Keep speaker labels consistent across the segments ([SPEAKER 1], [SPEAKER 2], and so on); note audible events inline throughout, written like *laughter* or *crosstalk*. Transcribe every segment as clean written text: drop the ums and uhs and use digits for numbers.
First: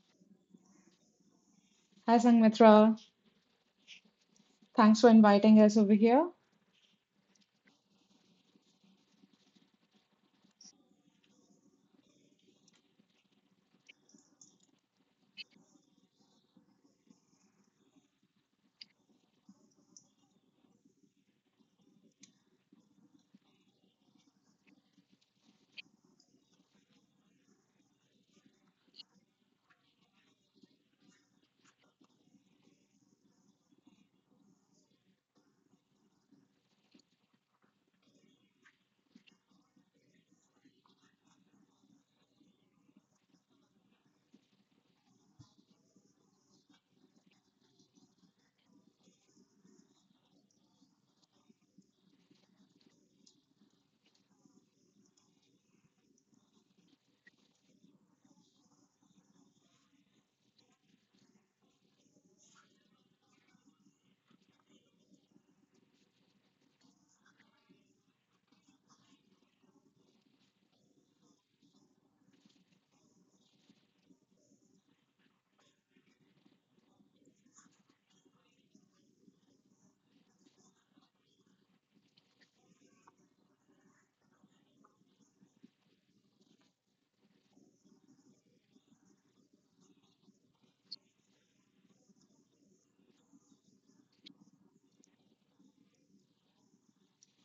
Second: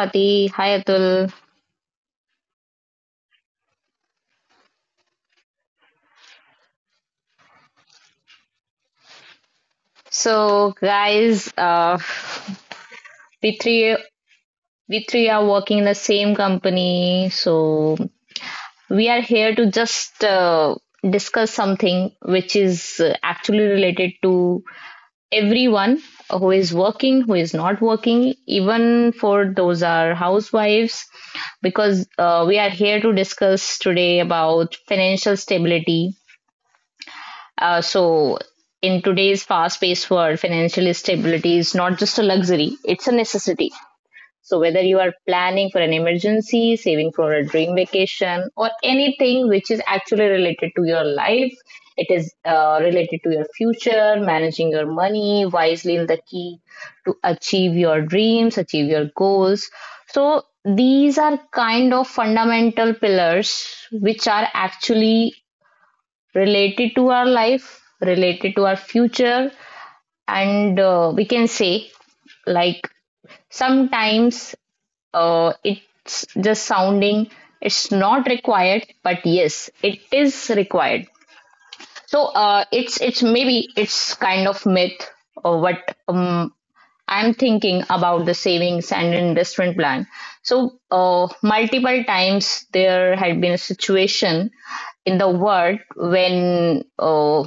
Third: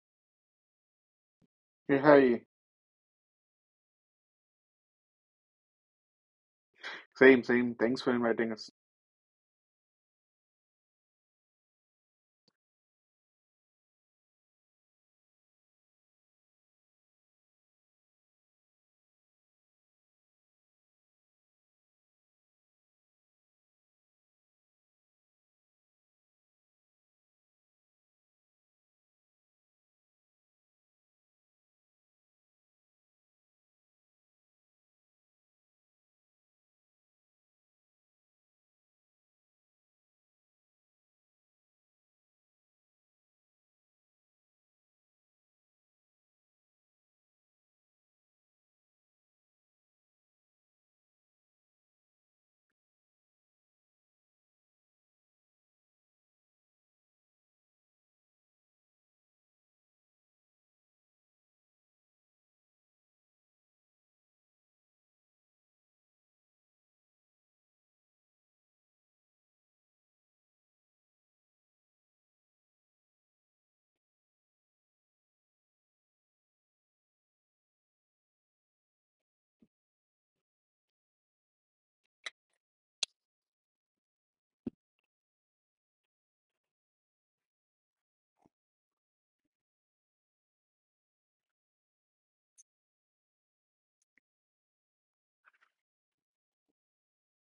[SPEAKER 1] Swati, hi Atul.
[SPEAKER 2] Hey,
[SPEAKER 3] Hi,
[SPEAKER 2] hi.
[SPEAKER 3] Sangmitra. Thanks for inviting us over here.
[SPEAKER 2] Same, same. Thanks for inviting us.
[SPEAKER 1] So guys, we three we three are working in the same company, so we are here to just discuss something which is actually related to everyone who is working, who is not working, even for those are housewives, because we are here to discuss today about financial stability. Uh, so, in today's fast paced world, financial stability is not just a luxury, it's a necessity. So, whether you are planning for an emergency, saving for a dream vacation, or anything which is actually related to your life, it is related to your future. Managing your money wisely is the key to achieve your dreams, achieve your goals. So, these are kind of fundamental pillars which are actually related to our life, related to our future, and we can say, like, sometimes it's just sounding it's not required, but yes, it is required. So it's maybe it's kind of myth or what. I'm thinking about the savings and investment plan. So multiple times there had been a situation in the world when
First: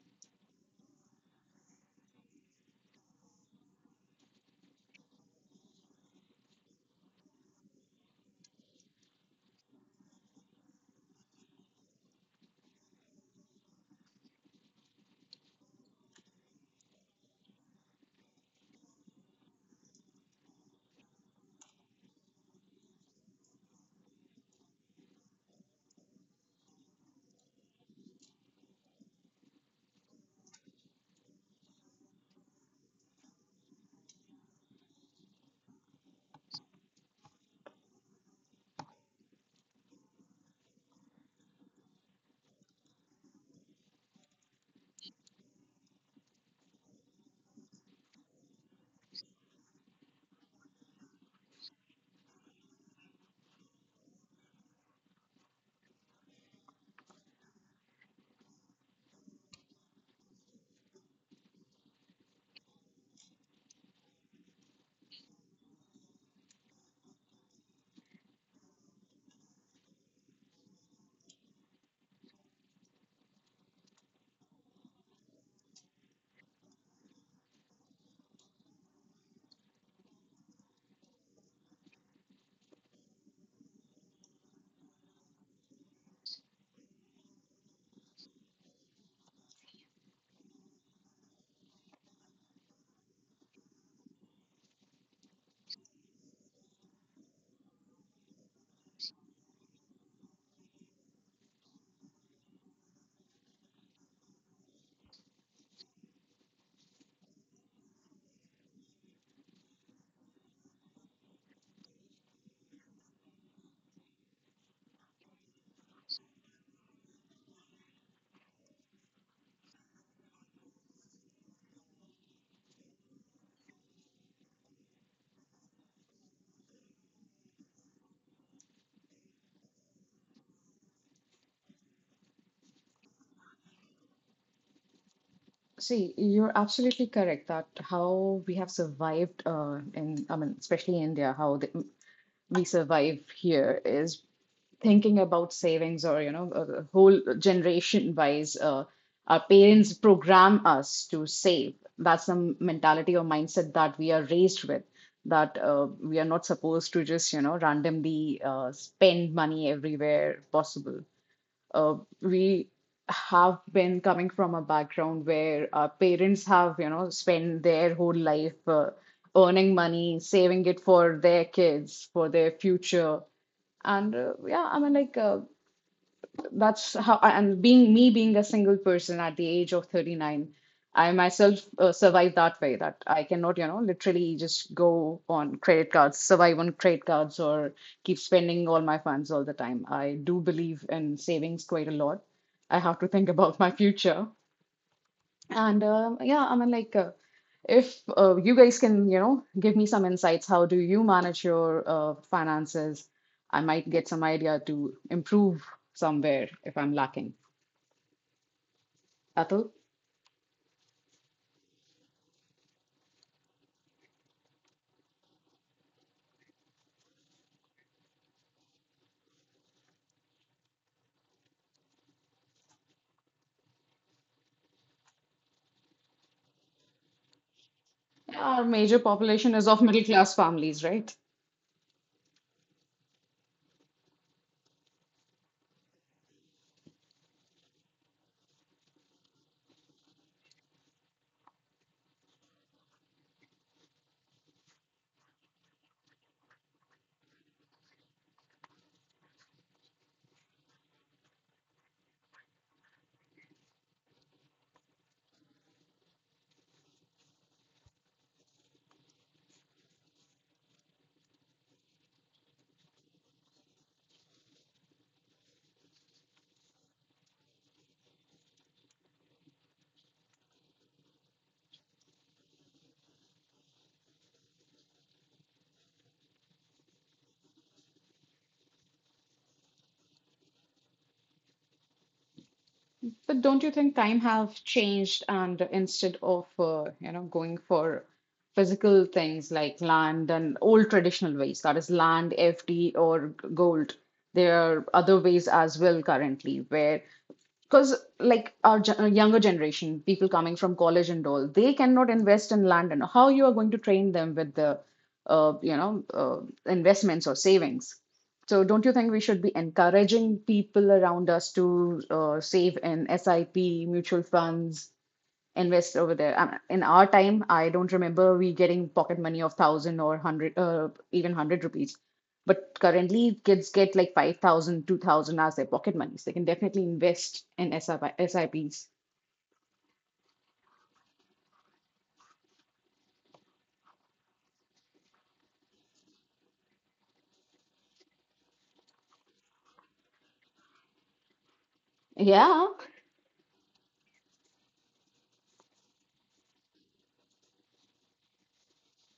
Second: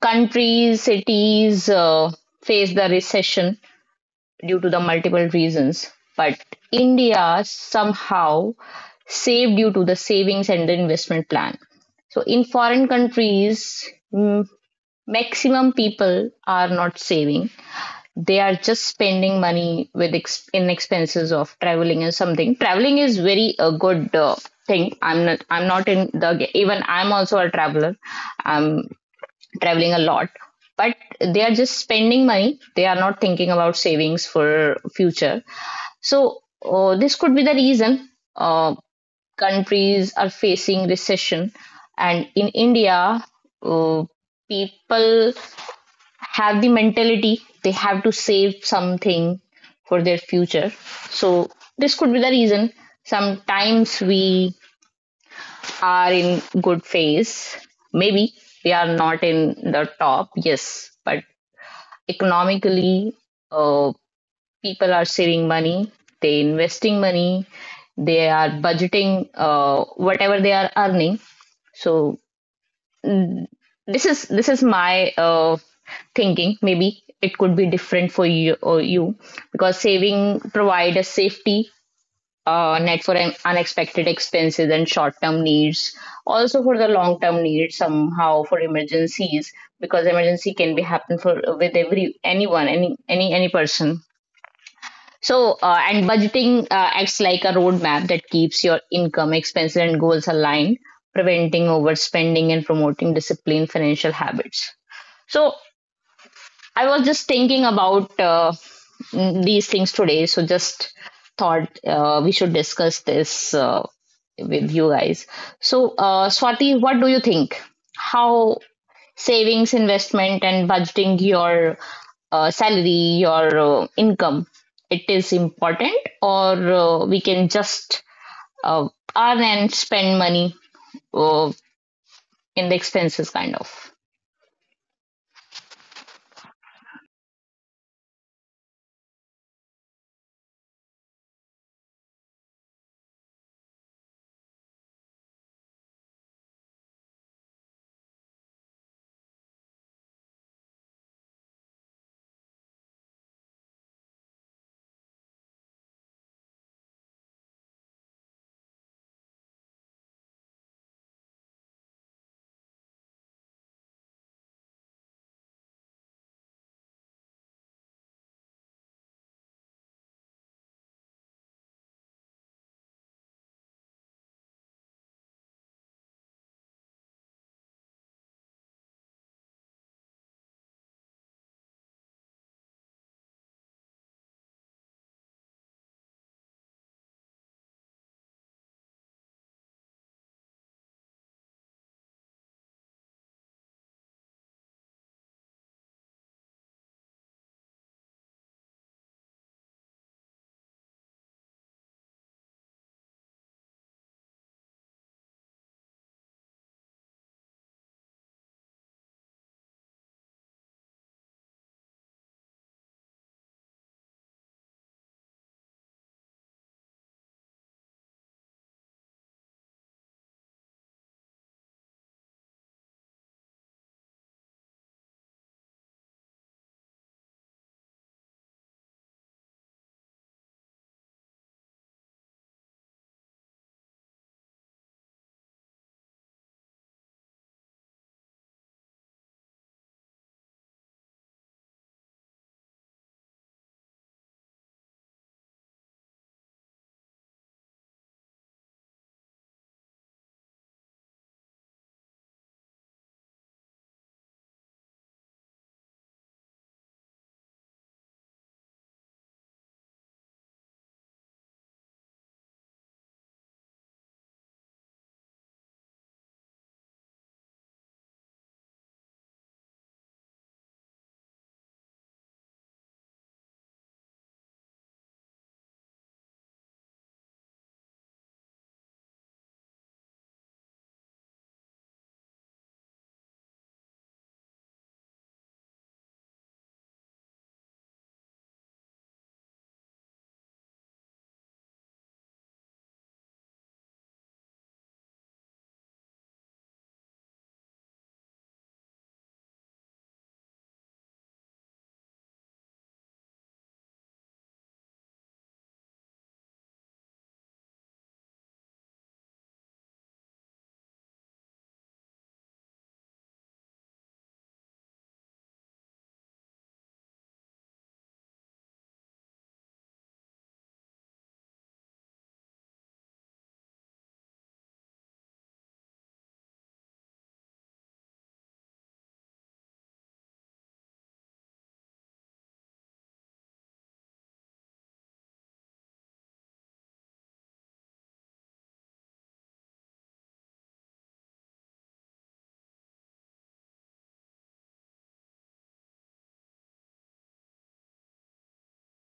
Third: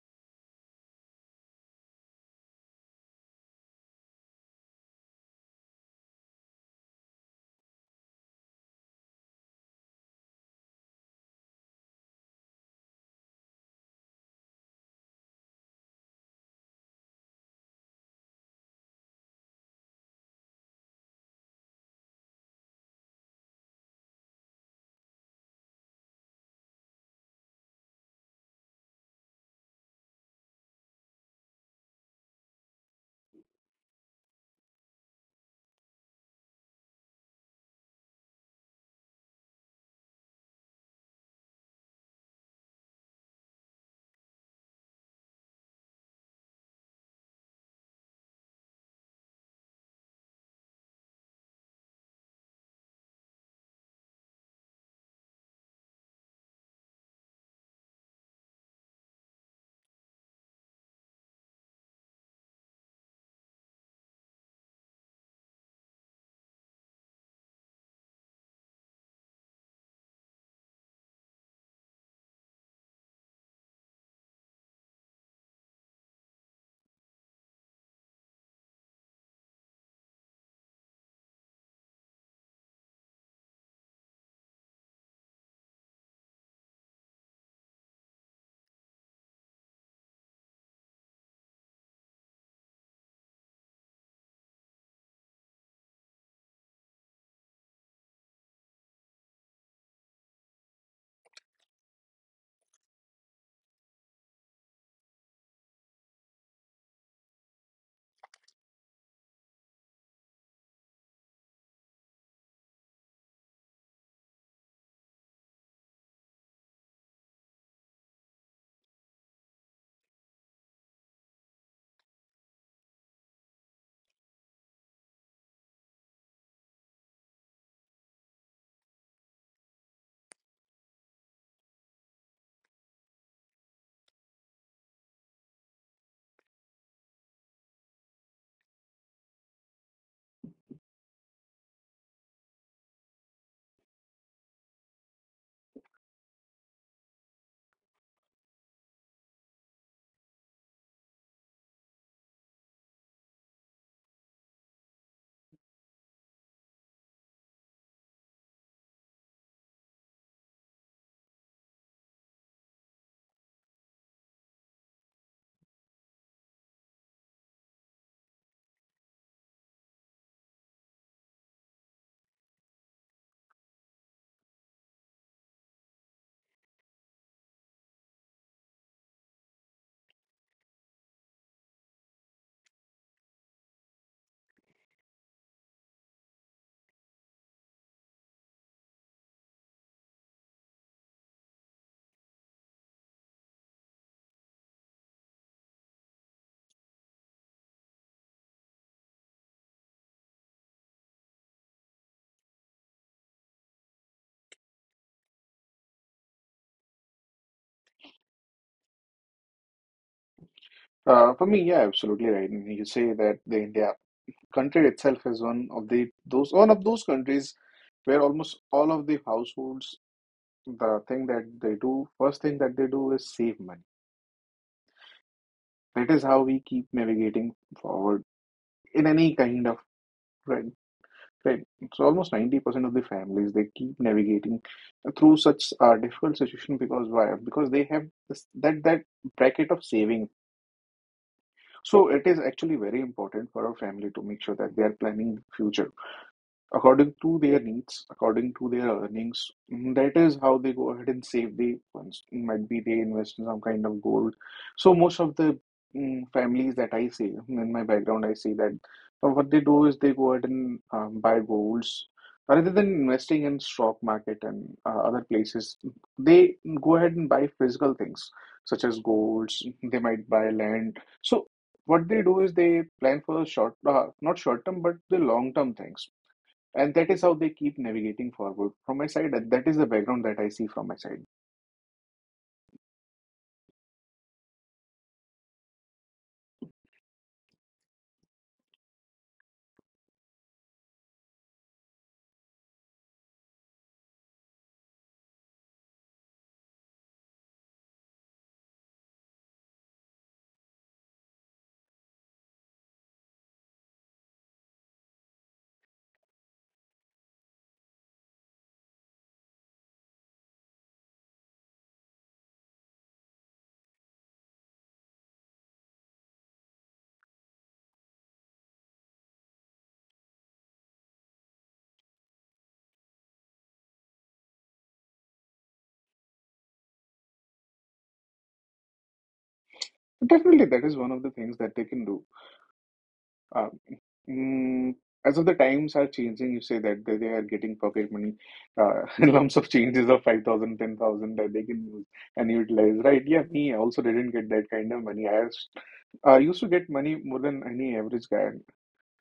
[SPEAKER 1] countries, cities face the recession due to the multiple reasons, but India somehow saved due to the savings and the investment plan. So in foreign countries, mm, maximum people are not saving. They are just spending money with in expenses of traveling and something. Traveling is very a good thing. I'm not. I'm not in the. Even I'm also a traveler. I'm traveling a lot, but they are just spending money, they are not thinking about savings for future. So this could be the reason uh, countries are facing recession. And in India, uh, people have the mentality they have to save something for their future. So this could be the reason. Sometimes we are in good phase, maybe we are not in the top, yes, but economically, uh, people are saving money, they investing money, they are budgeting whatever they are earning. So, mm, this is my thinking, maybe it could be different for you or you, because saving provide a safety net for unexpected expenses and short term needs, also for the long term needs, somehow for emergencies, because emergency can be happen for with every anyone any person. So and budgeting acts like a roadmap that keeps your income, expenses, and goals aligned, preventing overspending and promoting disciplined financial habits. So I was just thinking about these things today, so just thought we should discuss this with you guys. So, Swati, what do you think? How savings, investment, and budgeting your salary, your income, it is important, or we can just uh, earn and spend money uh, in the expenses, kind of.
[SPEAKER 3] See, you're absolutely correct that how we have survived in, I mean, especially in India, how the, we survive here is thinking about savings or, a whole generation wise, our parents program us to save. That's the mentality or mindset that we are raised with, that we are not supposed to just, randomly spend money everywhere possible. uh, we have been coming from a background where our parents have, spent their whole life earning money, saving it for their kids, for their future. And yeah, I mean, like, that's how. And being me being a single person at the age of 39, I myself survived that way that I cannot literally just go on credit cards, survive on credit cards, or keep spending all my funds all the time. I do believe in savings quite a lot. I have to think *laughs* about my future. And yeah, I mean, like, if you guys can give me some insights how do you manage your finances, I might get some idea to improve somewhere if I'm lacking. Atul?
[SPEAKER 2] For me, yeah, absolutely right. And you say that the India country itself is one of those countries where almost all of the households, the thing that they do, first thing that they do is save money. That is how we keep navigating forward
[SPEAKER 3] Our major
[SPEAKER 2] in any
[SPEAKER 3] population
[SPEAKER 2] kind
[SPEAKER 3] is
[SPEAKER 2] of
[SPEAKER 3] of middle class
[SPEAKER 2] trend.
[SPEAKER 3] families, right?
[SPEAKER 2] Right. So almost 90% of the families they keep navigating through such a difficult situation because why? Because they have this, that bracket of saving. So it is actually very important for our family to make sure that they are planning future according to their needs, according to their earnings. That is how they go ahead and save the funds. Might be they invest in some kind of gold. So most of the families that I see in my background, I see that what they do is they go ahead and buy golds. Rather than investing in stock market and other places, they go ahead and buy physical things such as golds. They might buy land. So what they do is they plan for the short, not short term, but the long term things, and that is how they keep navigating forward. From my side, that is the background that I see from my side.
[SPEAKER 3] But don't you think time have changed, and instead of going for physical things like land and old traditional ways, that is land, FD, or gold, there are other ways as well currently where, because like our younger generation people coming from college and all, they cannot invest in land. And how you are going to train them with the uh, you know uh, investments or savings? So don't you think we should be encouraging people around us to save in sip mutual funds, invest over there? In our time, I don't remember we getting pocket money of thousand or hundred, even hundred rupees. But currently, kids get like 5,000, 2,000 as their pocket money. So they can definitely invest in SIP, Ps.
[SPEAKER 2] Definitely, that is one of the things that they can do. Um, mm, as of the times are changing, you say that they are getting pocket money, *laughs* lumps of changes of 5,000, 10,000, that they can use and
[SPEAKER 3] Yeah.
[SPEAKER 2] utilize, right? Yeah, me, also didn't get that kind of money. I used to get money more than any average guy.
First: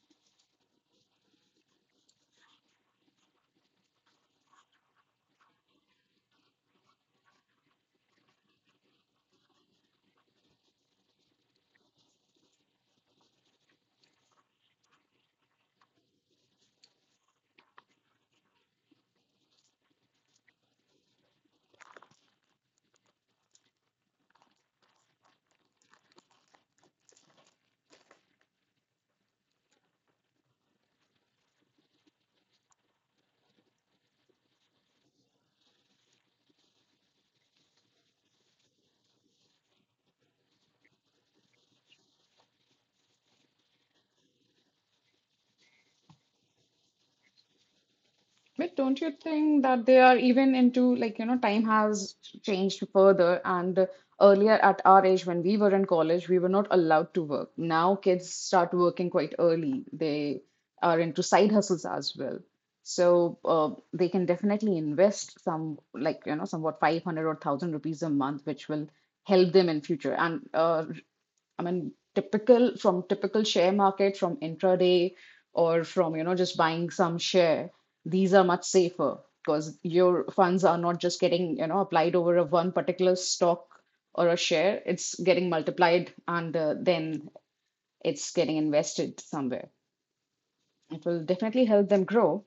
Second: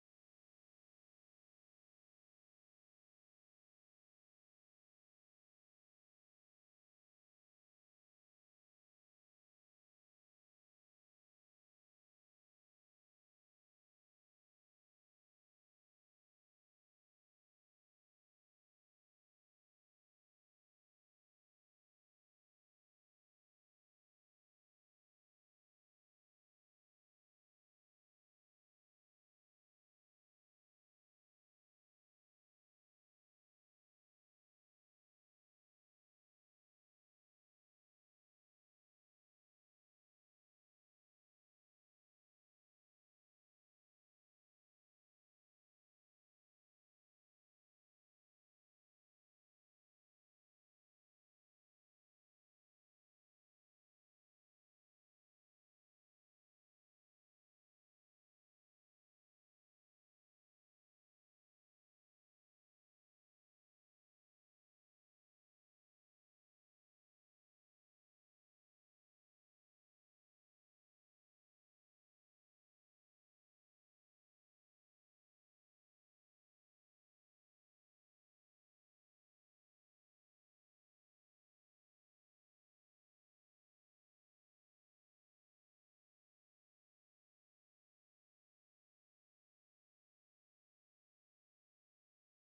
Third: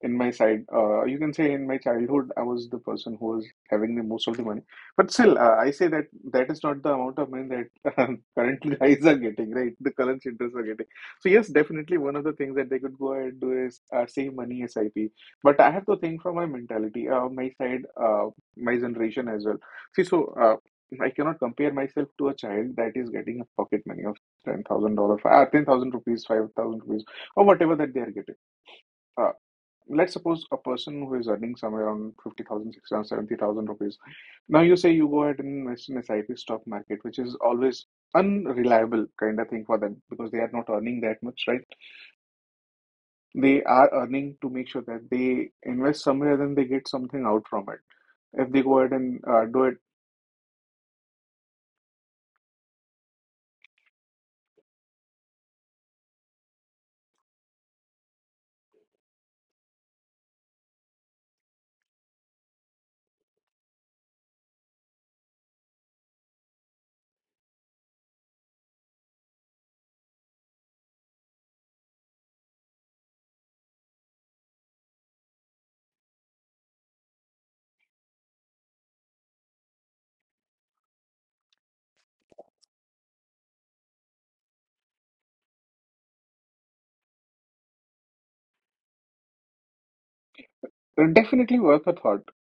[SPEAKER 2] In my side, you can say, in my childhood, I was the person who was having the most of the money. But still, I say that that is not the amount of money that *laughs* currently guys are getting, right? The current interest are getting. So yes, definitely one of the things that they could go ahead and do is save money SIP. But I have to think from my mentality, my side, my generation as well. See, so I cannot compare myself to a child that is getting a pocket money of $10,000, 10,000 rupees, 5,000 rupees, or whatever that they are getting. Uh, let's suppose a person who is earning somewhere around 50,000, 60,000, 70,000 rupees. Now you say you go ahead and invest in SIP stock market, which is always unreliable kind of thing for them because they are not earning that much, right? They are earning to make sure that they invest somewhere, then they get something out from it. If they
[SPEAKER 3] But
[SPEAKER 2] go ahead
[SPEAKER 3] don't you
[SPEAKER 2] and
[SPEAKER 3] think
[SPEAKER 2] do it,
[SPEAKER 3] that they are even into like, time has changed further, and earlier at our age when we were in college, we were not allowed to work. Now kids start working quite early. They are into side hustles as well. So they can definitely invest some like, somewhat 500 or 1,000 rupees a month, which will help them in future. And I mean, typical from typical share market, from intraday, or from, just buying some share, these are much safer because your funds are not just getting, applied over a one particular stock or a share. It's getting multiplied and then it's getting invested somewhere. It
[SPEAKER 2] then
[SPEAKER 3] will
[SPEAKER 2] definitely
[SPEAKER 3] definitely
[SPEAKER 2] worth
[SPEAKER 3] help
[SPEAKER 2] a
[SPEAKER 3] them
[SPEAKER 2] thought.
[SPEAKER 3] grow.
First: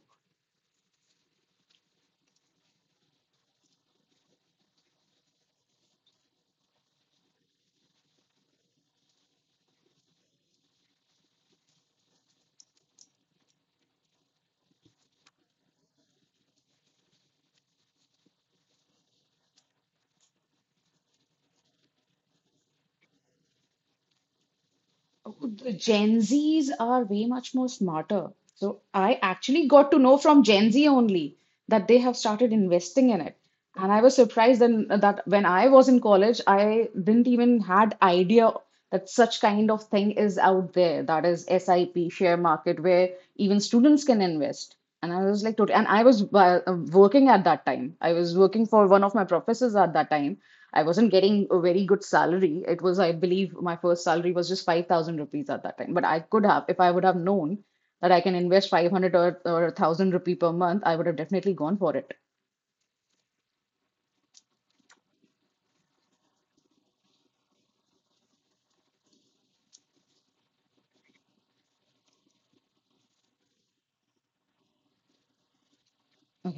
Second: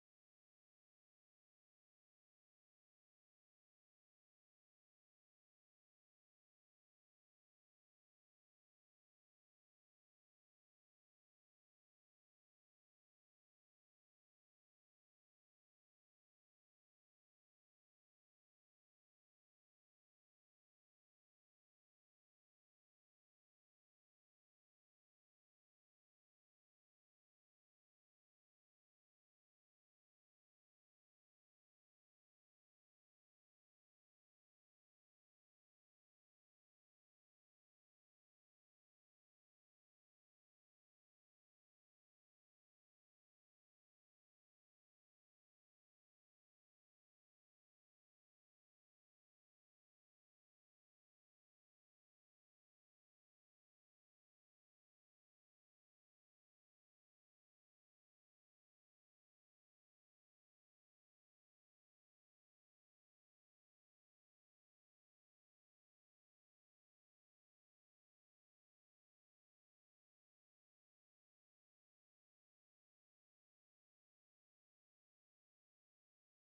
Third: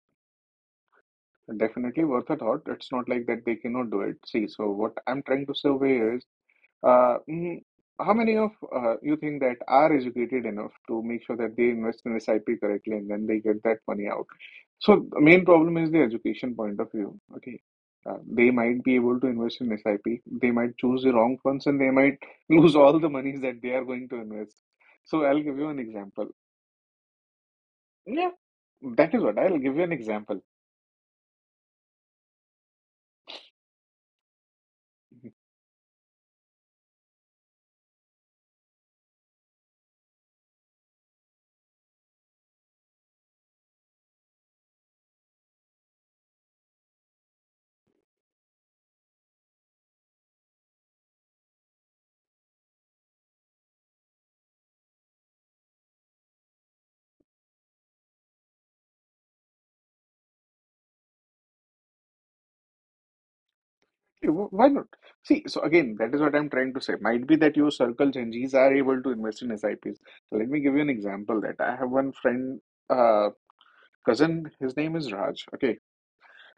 [SPEAKER 2] Definitely worth a thought. It's not like that they cannot do it. See, so what I'm trying to survey is Uh, mm, how many of you think that are educated enough to make sure that they invest in SIP correctly and then they get that money out? So the main problem is the education point of view. Okay, they might be able to invest in SIP. They might choose the wrong funds and they might *laughs* lose all the monies that they are going to invest. So I'll give you
[SPEAKER 3] The
[SPEAKER 2] an
[SPEAKER 3] Gen
[SPEAKER 2] example.
[SPEAKER 3] Zs are way much more smarter.
[SPEAKER 2] Yeah,
[SPEAKER 3] So
[SPEAKER 2] that
[SPEAKER 3] I
[SPEAKER 2] is what I'll
[SPEAKER 3] actually
[SPEAKER 2] give you
[SPEAKER 3] got
[SPEAKER 2] an
[SPEAKER 3] to know from
[SPEAKER 2] example.
[SPEAKER 3] Gen Z only that they have started investing in it. And I was surprised then that when I was in college, I didn't even had idea that such kind of thing is out there. That is SIP share market where even students can invest. And I was like, totally, and I was working at that time. I was working for one of my professors at that time. I wasn't getting a very good salary. It was, I believe, my first salary was just 5,000 rupees at that time. But I could have, if I would have known that I can invest 500 or 1,000 rupee per month, I would have definitely gone for it.
[SPEAKER 2] Yeah, why not? See, so again, that is what I'm trying to say. Might be that your circle changes are able to invest in S I SIPs. Let me give you an example that I have one friend, uh, cousin, his name is Raj. Okay.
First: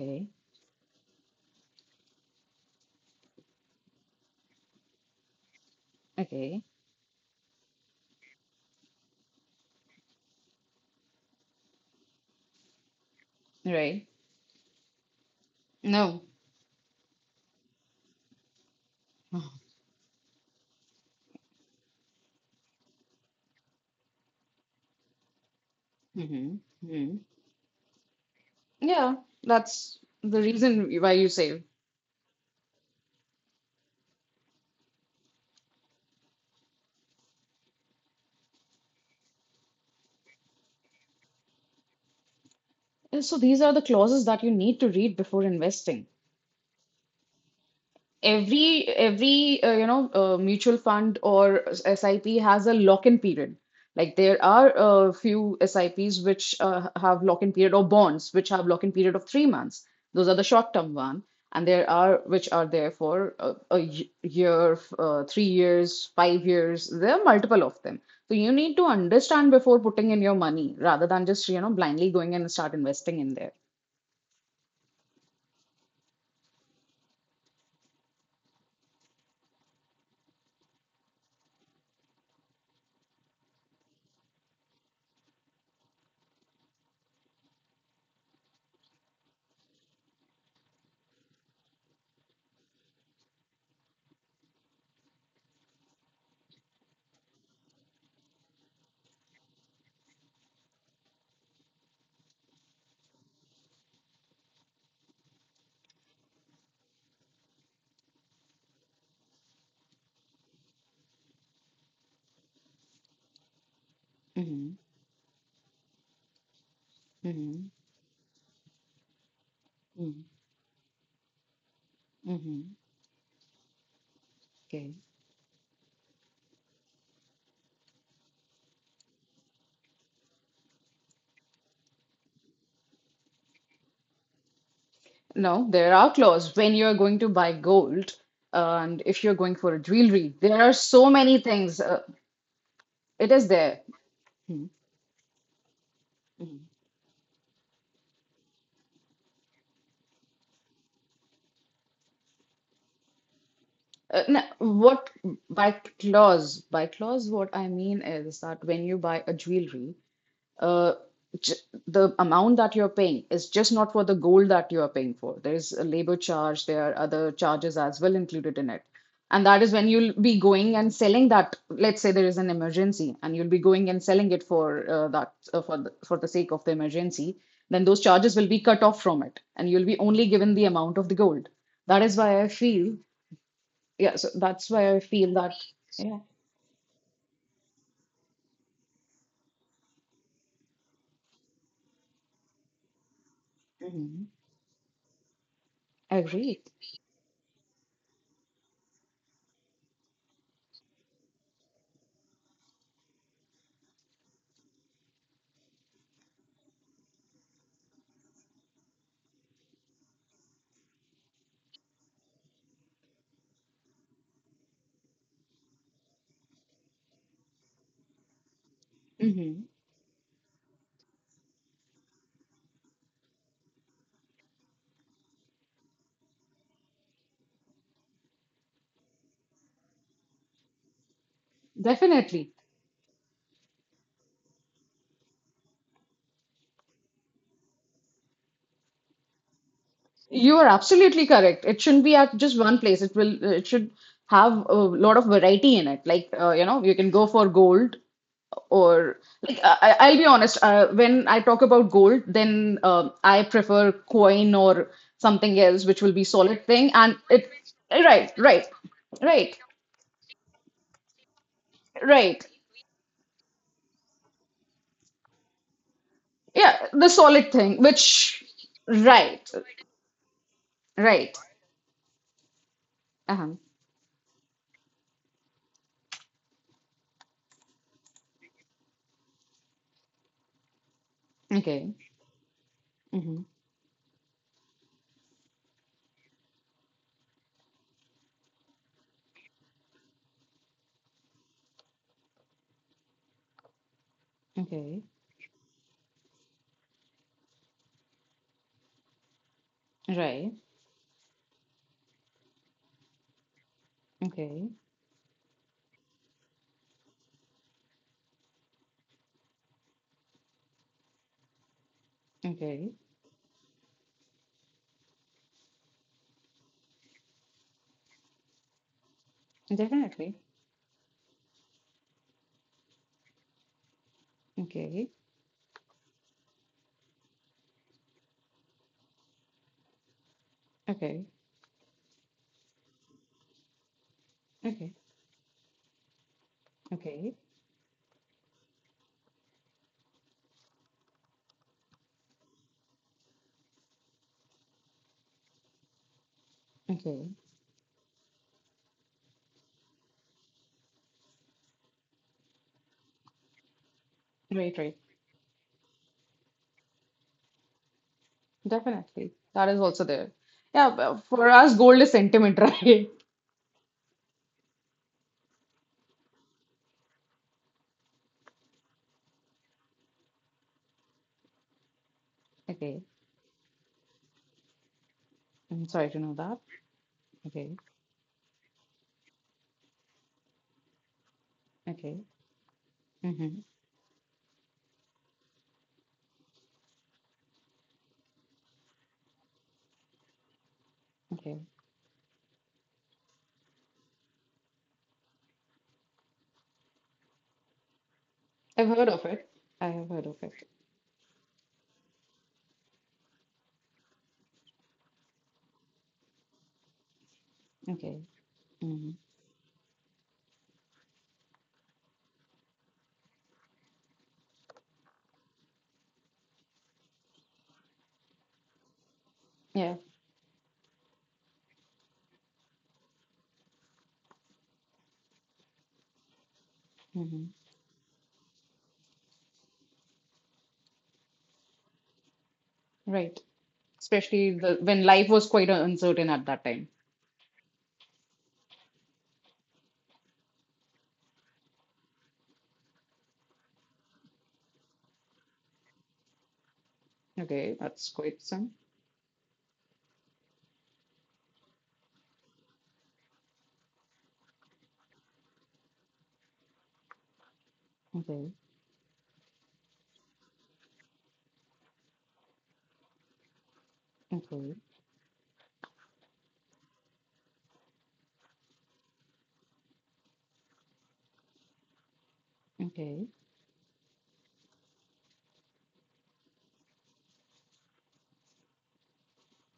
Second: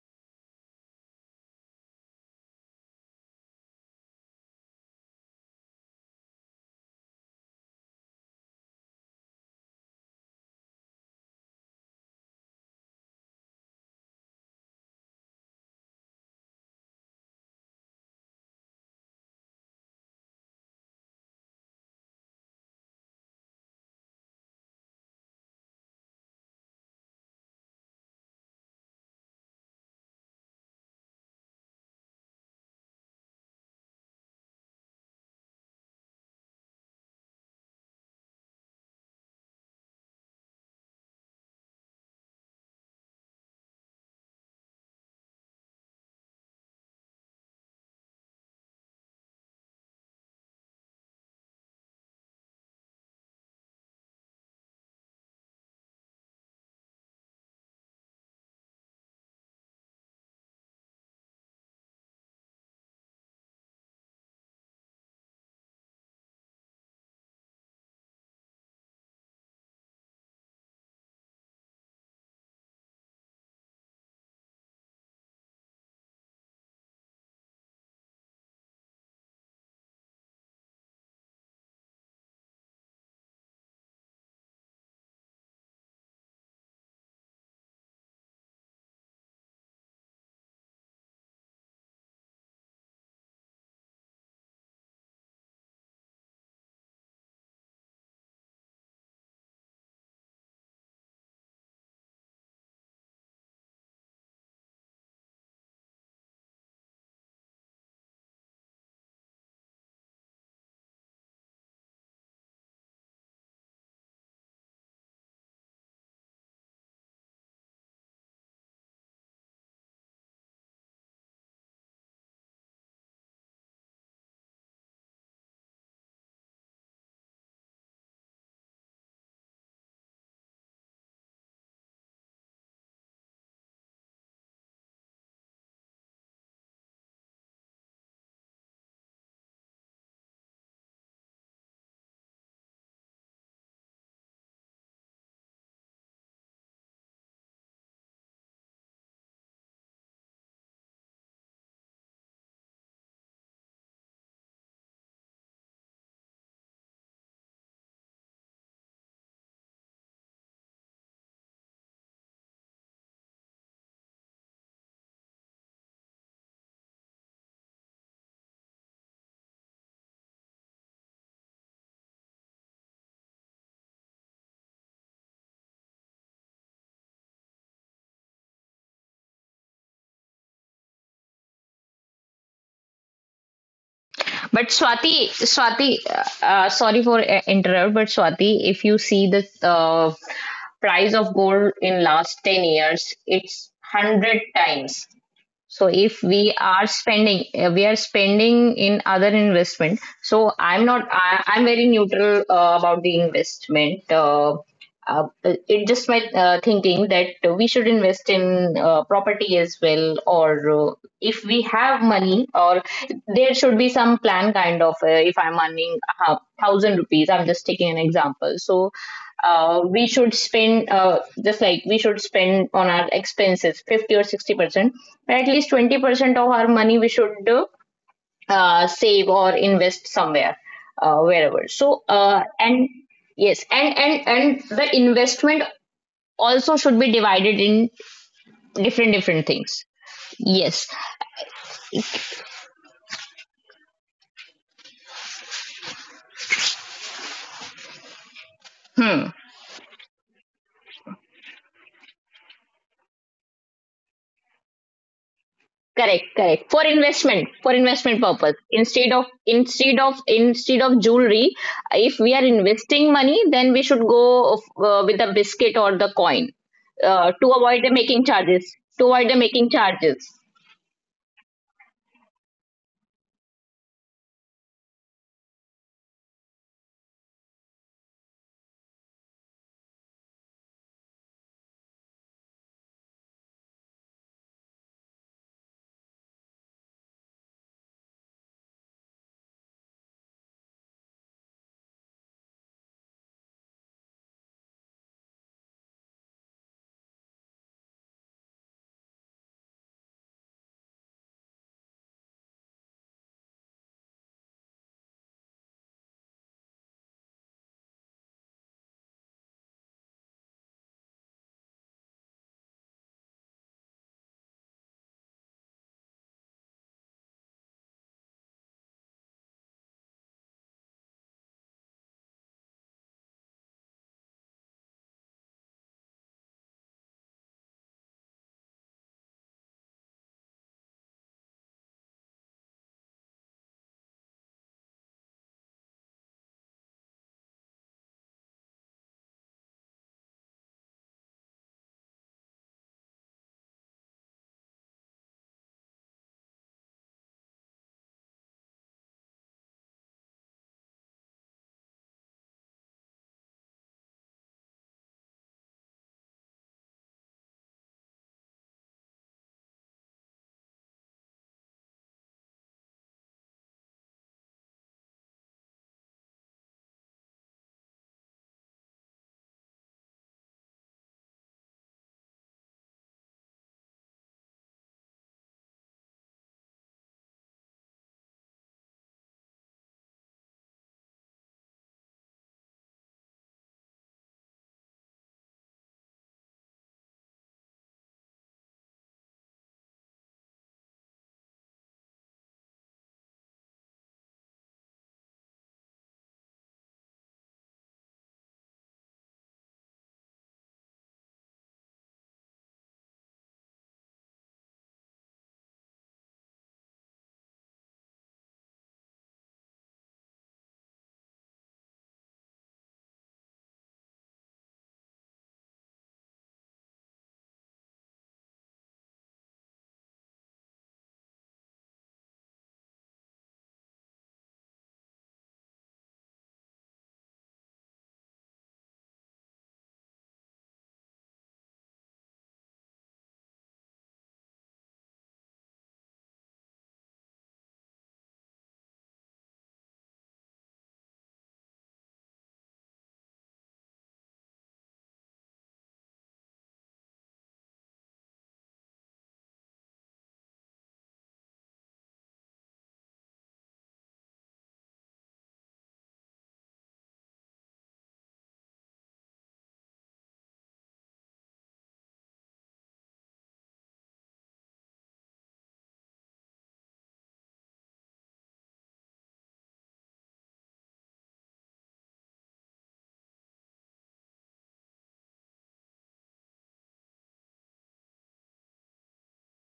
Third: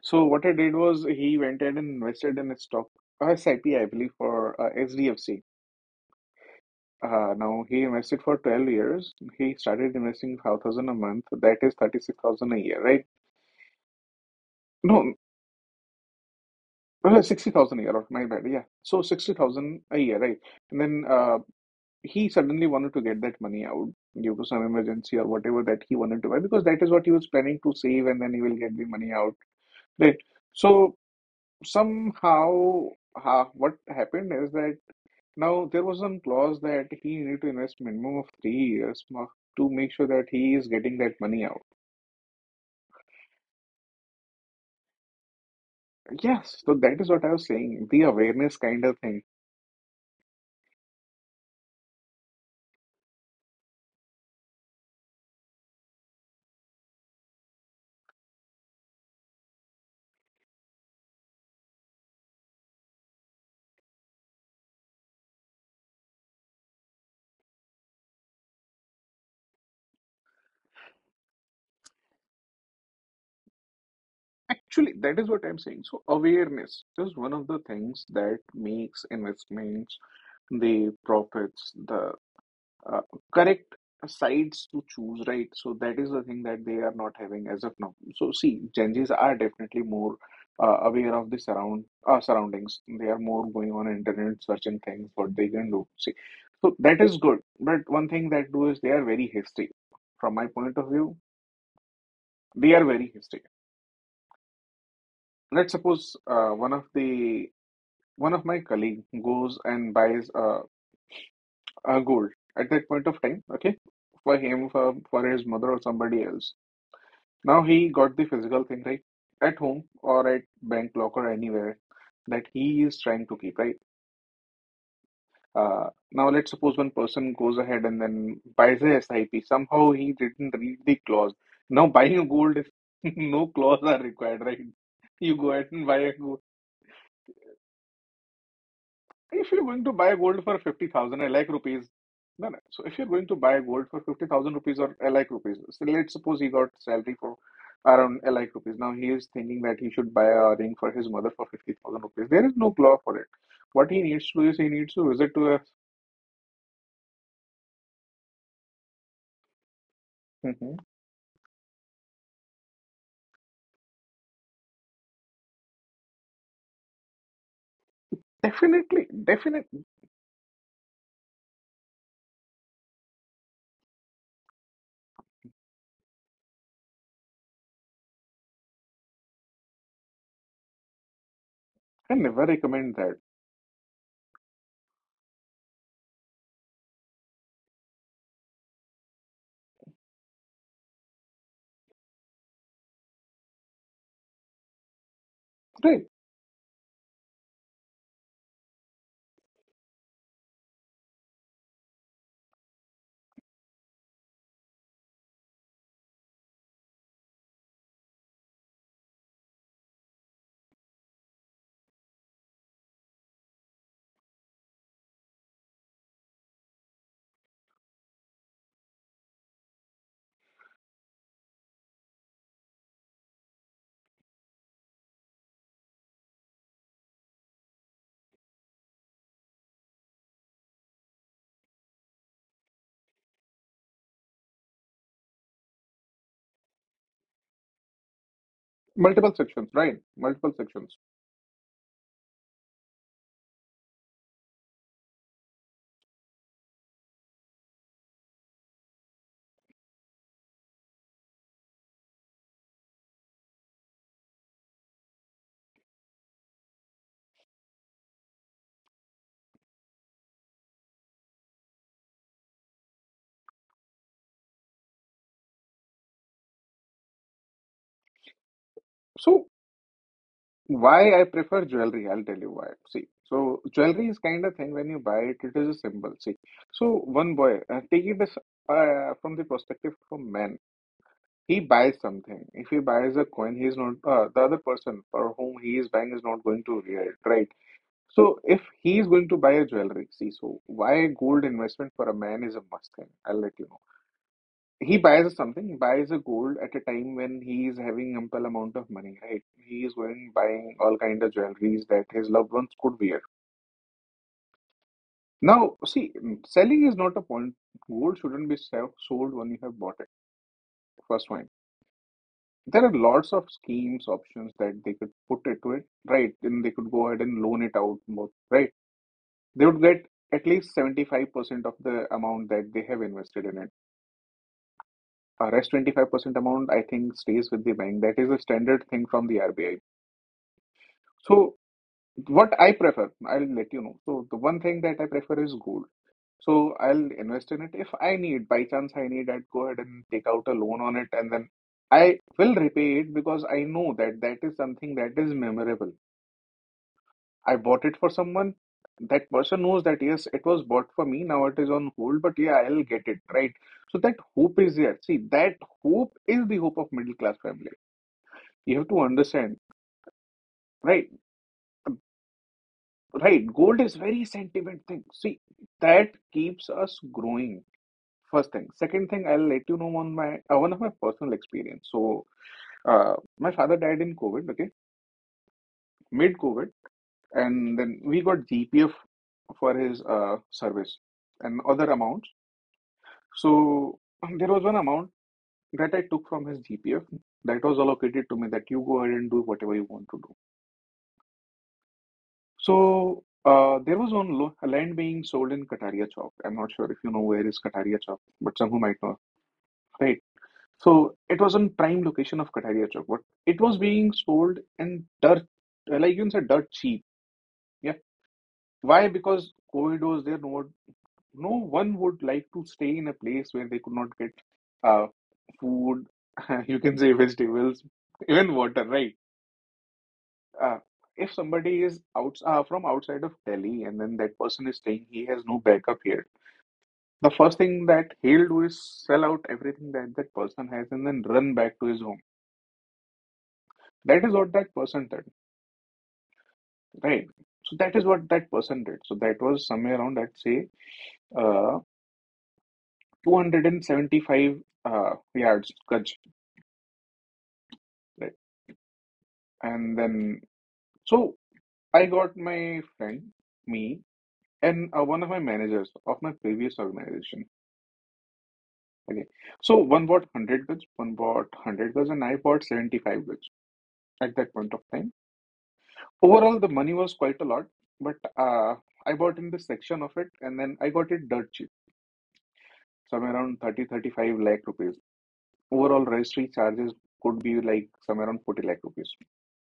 [SPEAKER 2] So what I did was he went ahead and invested in a stock, a SIP, believe, for SDFC.
[SPEAKER 3] Okay.
[SPEAKER 2] Now he invested for 12 years. He started investing 5,000 a month. That is 36,000 a year, right?
[SPEAKER 3] Right.
[SPEAKER 2] No,
[SPEAKER 3] No.
[SPEAKER 2] no, 60,000 a year, my bad. Yeah. So
[SPEAKER 3] *sighs*
[SPEAKER 2] 60,000 a year, right? And then he suddenly wanted to get that money out due to some emergency or whatever that he wanted to buy
[SPEAKER 3] Mm-hmm.
[SPEAKER 2] because that is what he
[SPEAKER 3] Hmm.
[SPEAKER 2] was planning to save and then he will get the money
[SPEAKER 3] Yeah,
[SPEAKER 2] out,
[SPEAKER 3] that's
[SPEAKER 2] right?
[SPEAKER 3] the reason
[SPEAKER 2] So
[SPEAKER 3] why you save.
[SPEAKER 2] somehow, what happened is that now there was some clause that he needed to invest minimum of 3 years to make sure that he is getting that money out.
[SPEAKER 3] And so these are the clauses that you need to read before investing.
[SPEAKER 2] Yes, so that is what I was saying, the awareness
[SPEAKER 3] every
[SPEAKER 2] kind of thing.
[SPEAKER 3] every mutual fund or SIP has a lock-in period. Like, there are a few SIPs which have lock-in period or bonds which have lock-in period of 3 months. Those are the short-term one, and there are which are there for a year, 3 years, 5 years. There are multiple of them. So you need to understand before putting in your money, rather than just blindly going and start investing in there.
[SPEAKER 2] Actually, that is what I'm saying. So awareness is one of the things that makes investments, the profits, the uh, correct sites to choose, right? So that is the thing that they are not having as of now. So see, Gen Zs are definitely more aware of the surroundings. They are more going on internet searching things what they can do. See, so that is good. But one thing that do is they are very hasty. From my point of view, they are very hasty. Let's suppose one of my colleague goes and buys a gold at that point of time. Okay, for him,
[SPEAKER 3] Mm-hmm.
[SPEAKER 2] for his mother or somebody else. Now
[SPEAKER 3] Mm-hmm.
[SPEAKER 2] he got the physical thing, right, at home or at bank locker, anywhere that
[SPEAKER 3] Mm-hmm.
[SPEAKER 2] he is trying to keep, right. Now let's suppose one person goes ahead and then buys a SIP. Somehow he didn't read the clause. Now buying a gold is *laughs* no clause are required, right? You go
[SPEAKER 3] No,
[SPEAKER 2] ahead and
[SPEAKER 3] there
[SPEAKER 2] buy a
[SPEAKER 3] are
[SPEAKER 2] gold.
[SPEAKER 3] clause when you're going to buy gold, and if you're
[SPEAKER 2] If
[SPEAKER 3] going
[SPEAKER 2] you're
[SPEAKER 3] for a
[SPEAKER 2] going to buy
[SPEAKER 3] jewelry,
[SPEAKER 2] gold for
[SPEAKER 3] there are so
[SPEAKER 2] 50,000, a
[SPEAKER 3] many
[SPEAKER 2] lakh
[SPEAKER 3] things.
[SPEAKER 2] rupees, no, no. So if you're going
[SPEAKER 3] It
[SPEAKER 2] to
[SPEAKER 3] is
[SPEAKER 2] buy
[SPEAKER 3] there.
[SPEAKER 2] gold for 50,000
[SPEAKER 3] Hmm.
[SPEAKER 2] rupees or a lakh rupees, so let's suppose he got salary for around a lakh rupees. Now he is thinking that he should buy a ring for his mother for 50,000 rupees. There is no law for it. What he needs to
[SPEAKER 3] No,
[SPEAKER 2] do is he needs to
[SPEAKER 3] what
[SPEAKER 2] visit to a.
[SPEAKER 3] by clause? By clause, what I mean is that when you buy a jewelry,
[SPEAKER 2] Mhm.
[SPEAKER 3] uh, j- the amount that you're paying is just not for the gold that you are paying for. There's a labor charge, there are other charges as well included in it.
[SPEAKER 2] Definitely,
[SPEAKER 3] And that is
[SPEAKER 2] definitely.
[SPEAKER 3] when you'll be going and selling that. Let's say there is an emergency, and you'll be going and selling it for that for the sake of the emergency. Then those charges will be cut off from it, and you'll be only given the amount of the gold. That
[SPEAKER 2] I
[SPEAKER 3] is why
[SPEAKER 2] never
[SPEAKER 3] I
[SPEAKER 2] recommend
[SPEAKER 3] feel,
[SPEAKER 2] that.
[SPEAKER 3] yeah. So
[SPEAKER 1] But
[SPEAKER 3] that's why I
[SPEAKER 1] Swati,
[SPEAKER 3] feel that,
[SPEAKER 1] Swati,
[SPEAKER 3] yeah.
[SPEAKER 1] uh, uh, sorry for interrupt, but Swati, if you see the price of gold in last 10 years, it's
[SPEAKER 3] Mhm.
[SPEAKER 1] 100 times. So
[SPEAKER 2] Right.
[SPEAKER 1] if we
[SPEAKER 3] Agreed.
[SPEAKER 1] are spending, we are spending in other investment. So I'm not, I, I'm very neutral about the investment. It just my thinking that we should invest in property as well, or if we have money, or there should be some plan kind of. If I'm earning 1,000 rupees, I'm just taking an example. So
[SPEAKER 3] Hmm.
[SPEAKER 1] we should spend just like we should spend on our expenses 50 or 60%, but at least 20% of our money we should save or invest somewhere wherever. So
[SPEAKER 3] Definitely.
[SPEAKER 1] and yes, and the investment also should be divided in different
[SPEAKER 2] Multiple
[SPEAKER 1] different
[SPEAKER 2] sections,
[SPEAKER 1] things.
[SPEAKER 2] right? Multiple
[SPEAKER 3] You are
[SPEAKER 1] Yes.
[SPEAKER 2] sections.
[SPEAKER 3] absolutely correct. It shouldn't be at just one place. It should have a lot of variety in it. Like, you can go for gold, or
[SPEAKER 1] hmm
[SPEAKER 3] like I'll be honest, when I talk about gold, then I prefer coin or something else which will
[SPEAKER 1] Correct,
[SPEAKER 3] be solid
[SPEAKER 1] correct.
[SPEAKER 3] thing. And it.
[SPEAKER 1] For investment
[SPEAKER 3] Right,
[SPEAKER 1] purpose.
[SPEAKER 3] right,
[SPEAKER 1] Instead of
[SPEAKER 3] right,
[SPEAKER 1] instead of instead of jewelry, if we are
[SPEAKER 3] right.
[SPEAKER 1] investing money, then we should go with the biscuit or the coin
[SPEAKER 3] Yeah, the
[SPEAKER 1] to
[SPEAKER 3] solid thing
[SPEAKER 1] avoid the making
[SPEAKER 3] which.
[SPEAKER 1] charges. To avoid the
[SPEAKER 3] Right,
[SPEAKER 2] So
[SPEAKER 1] making charges.
[SPEAKER 2] why I
[SPEAKER 3] right.
[SPEAKER 2] prefer jewelry, I'll tell you why. See,
[SPEAKER 3] Uh-huh.
[SPEAKER 2] so jewelry is kind of thing when you buy it, it is a symbol. See, so one boy, take it as, from the perspective of a man. He
[SPEAKER 3] Okay.
[SPEAKER 2] buys something. If he buys a
[SPEAKER 3] Mm-hmm.
[SPEAKER 2] coin, he's not, the other person for whom he is buying is not going to wear it, right? So if he is going to buy a jewelry, see, so why gold investment for a man is a must thing. I'll let you know, he
[SPEAKER 3] Okay.
[SPEAKER 2] buys something, he buys a gold at a time when he is having ample amount of money, right? He is going
[SPEAKER 3] Right.
[SPEAKER 2] buying all kind of jewelries that his loved ones could wear.
[SPEAKER 3] Okay.
[SPEAKER 2] Now, see, selling is not a point. Gold shouldn't be sold when you have bought it. First one. There are
[SPEAKER 3] Okay.
[SPEAKER 2] lots of schemes, options that they could put into it, right? Then they could go ahead and loan it out more, right? They would get
[SPEAKER 3] Definitely.
[SPEAKER 2] at least 75% of the amount that they have invested in it.
[SPEAKER 3] Okay,
[SPEAKER 2] Rest 25% amount, I think, stays with the bank. That is a standard thing from the RBI.
[SPEAKER 3] okay,
[SPEAKER 2] So what I prefer, I'll let you know. So the one thing
[SPEAKER 3] okay,
[SPEAKER 2] that I prefer is gold. So I'll
[SPEAKER 3] okay,
[SPEAKER 2] invest in it if I need, by chance I need, I'd go ahead and take out a loan on it and then I will repay it because I know that that is something that is memorable.
[SPEAKER 3] okay.
[SPEAKER 2] I bought it for someone. That person knows that yes, it was bought for me. Now it is on hold, but yeah, I'll get it, right? So that hope
[SPEAKER 3] Right,
[SPEAKER 2] is
[SPEAKER 3] right.
[SPEAKER 2] there. See, that hope is the hope of middle class family. You have to
[SPEAKER 3] Definitely.
[SPEAKER 2] understand.
[SPEAKER 3] That is also there. Yeah,
[SPEAKER 2] Right.
[SPEAKER 3] but for us, gold is sentiment, *laughs* right?
[SPEAKER 2] Right, gold is very sentiment thing. See, that keeps us growing. First thing. Second thing, I'll let you know on my one of my personal experience. So,
[SPEAKER 3] Okay.
[SPEAKER 2] my father died in COVID, okay,
[SPEAKER 3] I'm sorry to know that.
[SPEAKER 2] mid-COVID,
[SPEAKER 3] Okay,
[SPEAKER 2] and then we got GPF for his service and other
[SPEAKER 3] okay,
[SPEAKER 2] amounts.
[SPEAKER 3] mm-hmm,
[SPEAKER 2] So there was one amount that I took from his GPF that was allocated to me that you go ahead and do whatever you want to do.
[SPEAKER 3] okay.
[SPEAKER 2] So there was one lo land being sold in Kataria Chowk. I'm not sure if you know where is Kataria Chowk, but some who
[SPEAKER 3] I've
[SPEAKER 2] might
[SPEAKER 3] heard
[SPEAKER 2] know,
[SPEAKER 3] of it. I have
[SPEAKER 2] right?
[SPEAKER 3] heard of it.
[SPEAKER 2] So it was on prime location of Kataria Chowk, but it was being sold in dirt, like you can say, dirt cheap. Yeah.
[SPEAKER 3] Okay.
[SPEAKER 2] Why?
[SPEAKER 3] Mm-hmm.
[SPEAKER 2] Because COVID was there. No one would like to stay in a place where they could not get uh, food. *laughs* You can say vegetables, even water, right?
[SPEAKER 3] Yeah.
[SPEAKER 2] uh, if somebody is out from outside of Delhi and then that person is saying he has no backup here, the
[SPEAKER 3] Mm-hmm.
[SPEAKER 2] first thing that he'll do is sell out everything that that person has and then run back to his home.
[SPEAKER 3] Right.
[SPEAKER 2] That is what
[SPEAKER 3] Especially
[SPEAKER 2] that
[SPEAKER 3] the when
[SPEAKER 2] person
[SPEAKER 3] life
[SPEAKER 2] did,
[SPEAKER 3] was quite uncertain at that time.
[SPEAKER 2] right? So that is what that person did. So that was somewhere around, let's say, uh, 275 yards, Gaj,
[SPEAKER 3] Okay, that's
[SPEAKER 2] right?
[SPEAKER 3] quite some.
[SPEAKER 2] And then, so I got my friend, me, and one of my managers of my previous organization.
[SPEAKER 3] Okay,
[SPEAKER 2] Okay. So one bought 100 goods, one bought 100 goods, and I bought 75 goods at that point
[SPEAKER 3] okay,
[SPEAKER 2] of time. Overall, the money was quite a lot, but I bought in this section of it, and then I got it dirt cheap,
[SPEAKER 3] okay,
[SPEAKER 2] somewhere around 30 35 lakh rupees. Overall, registry charges could be like somewhere around 40 lakh rupees.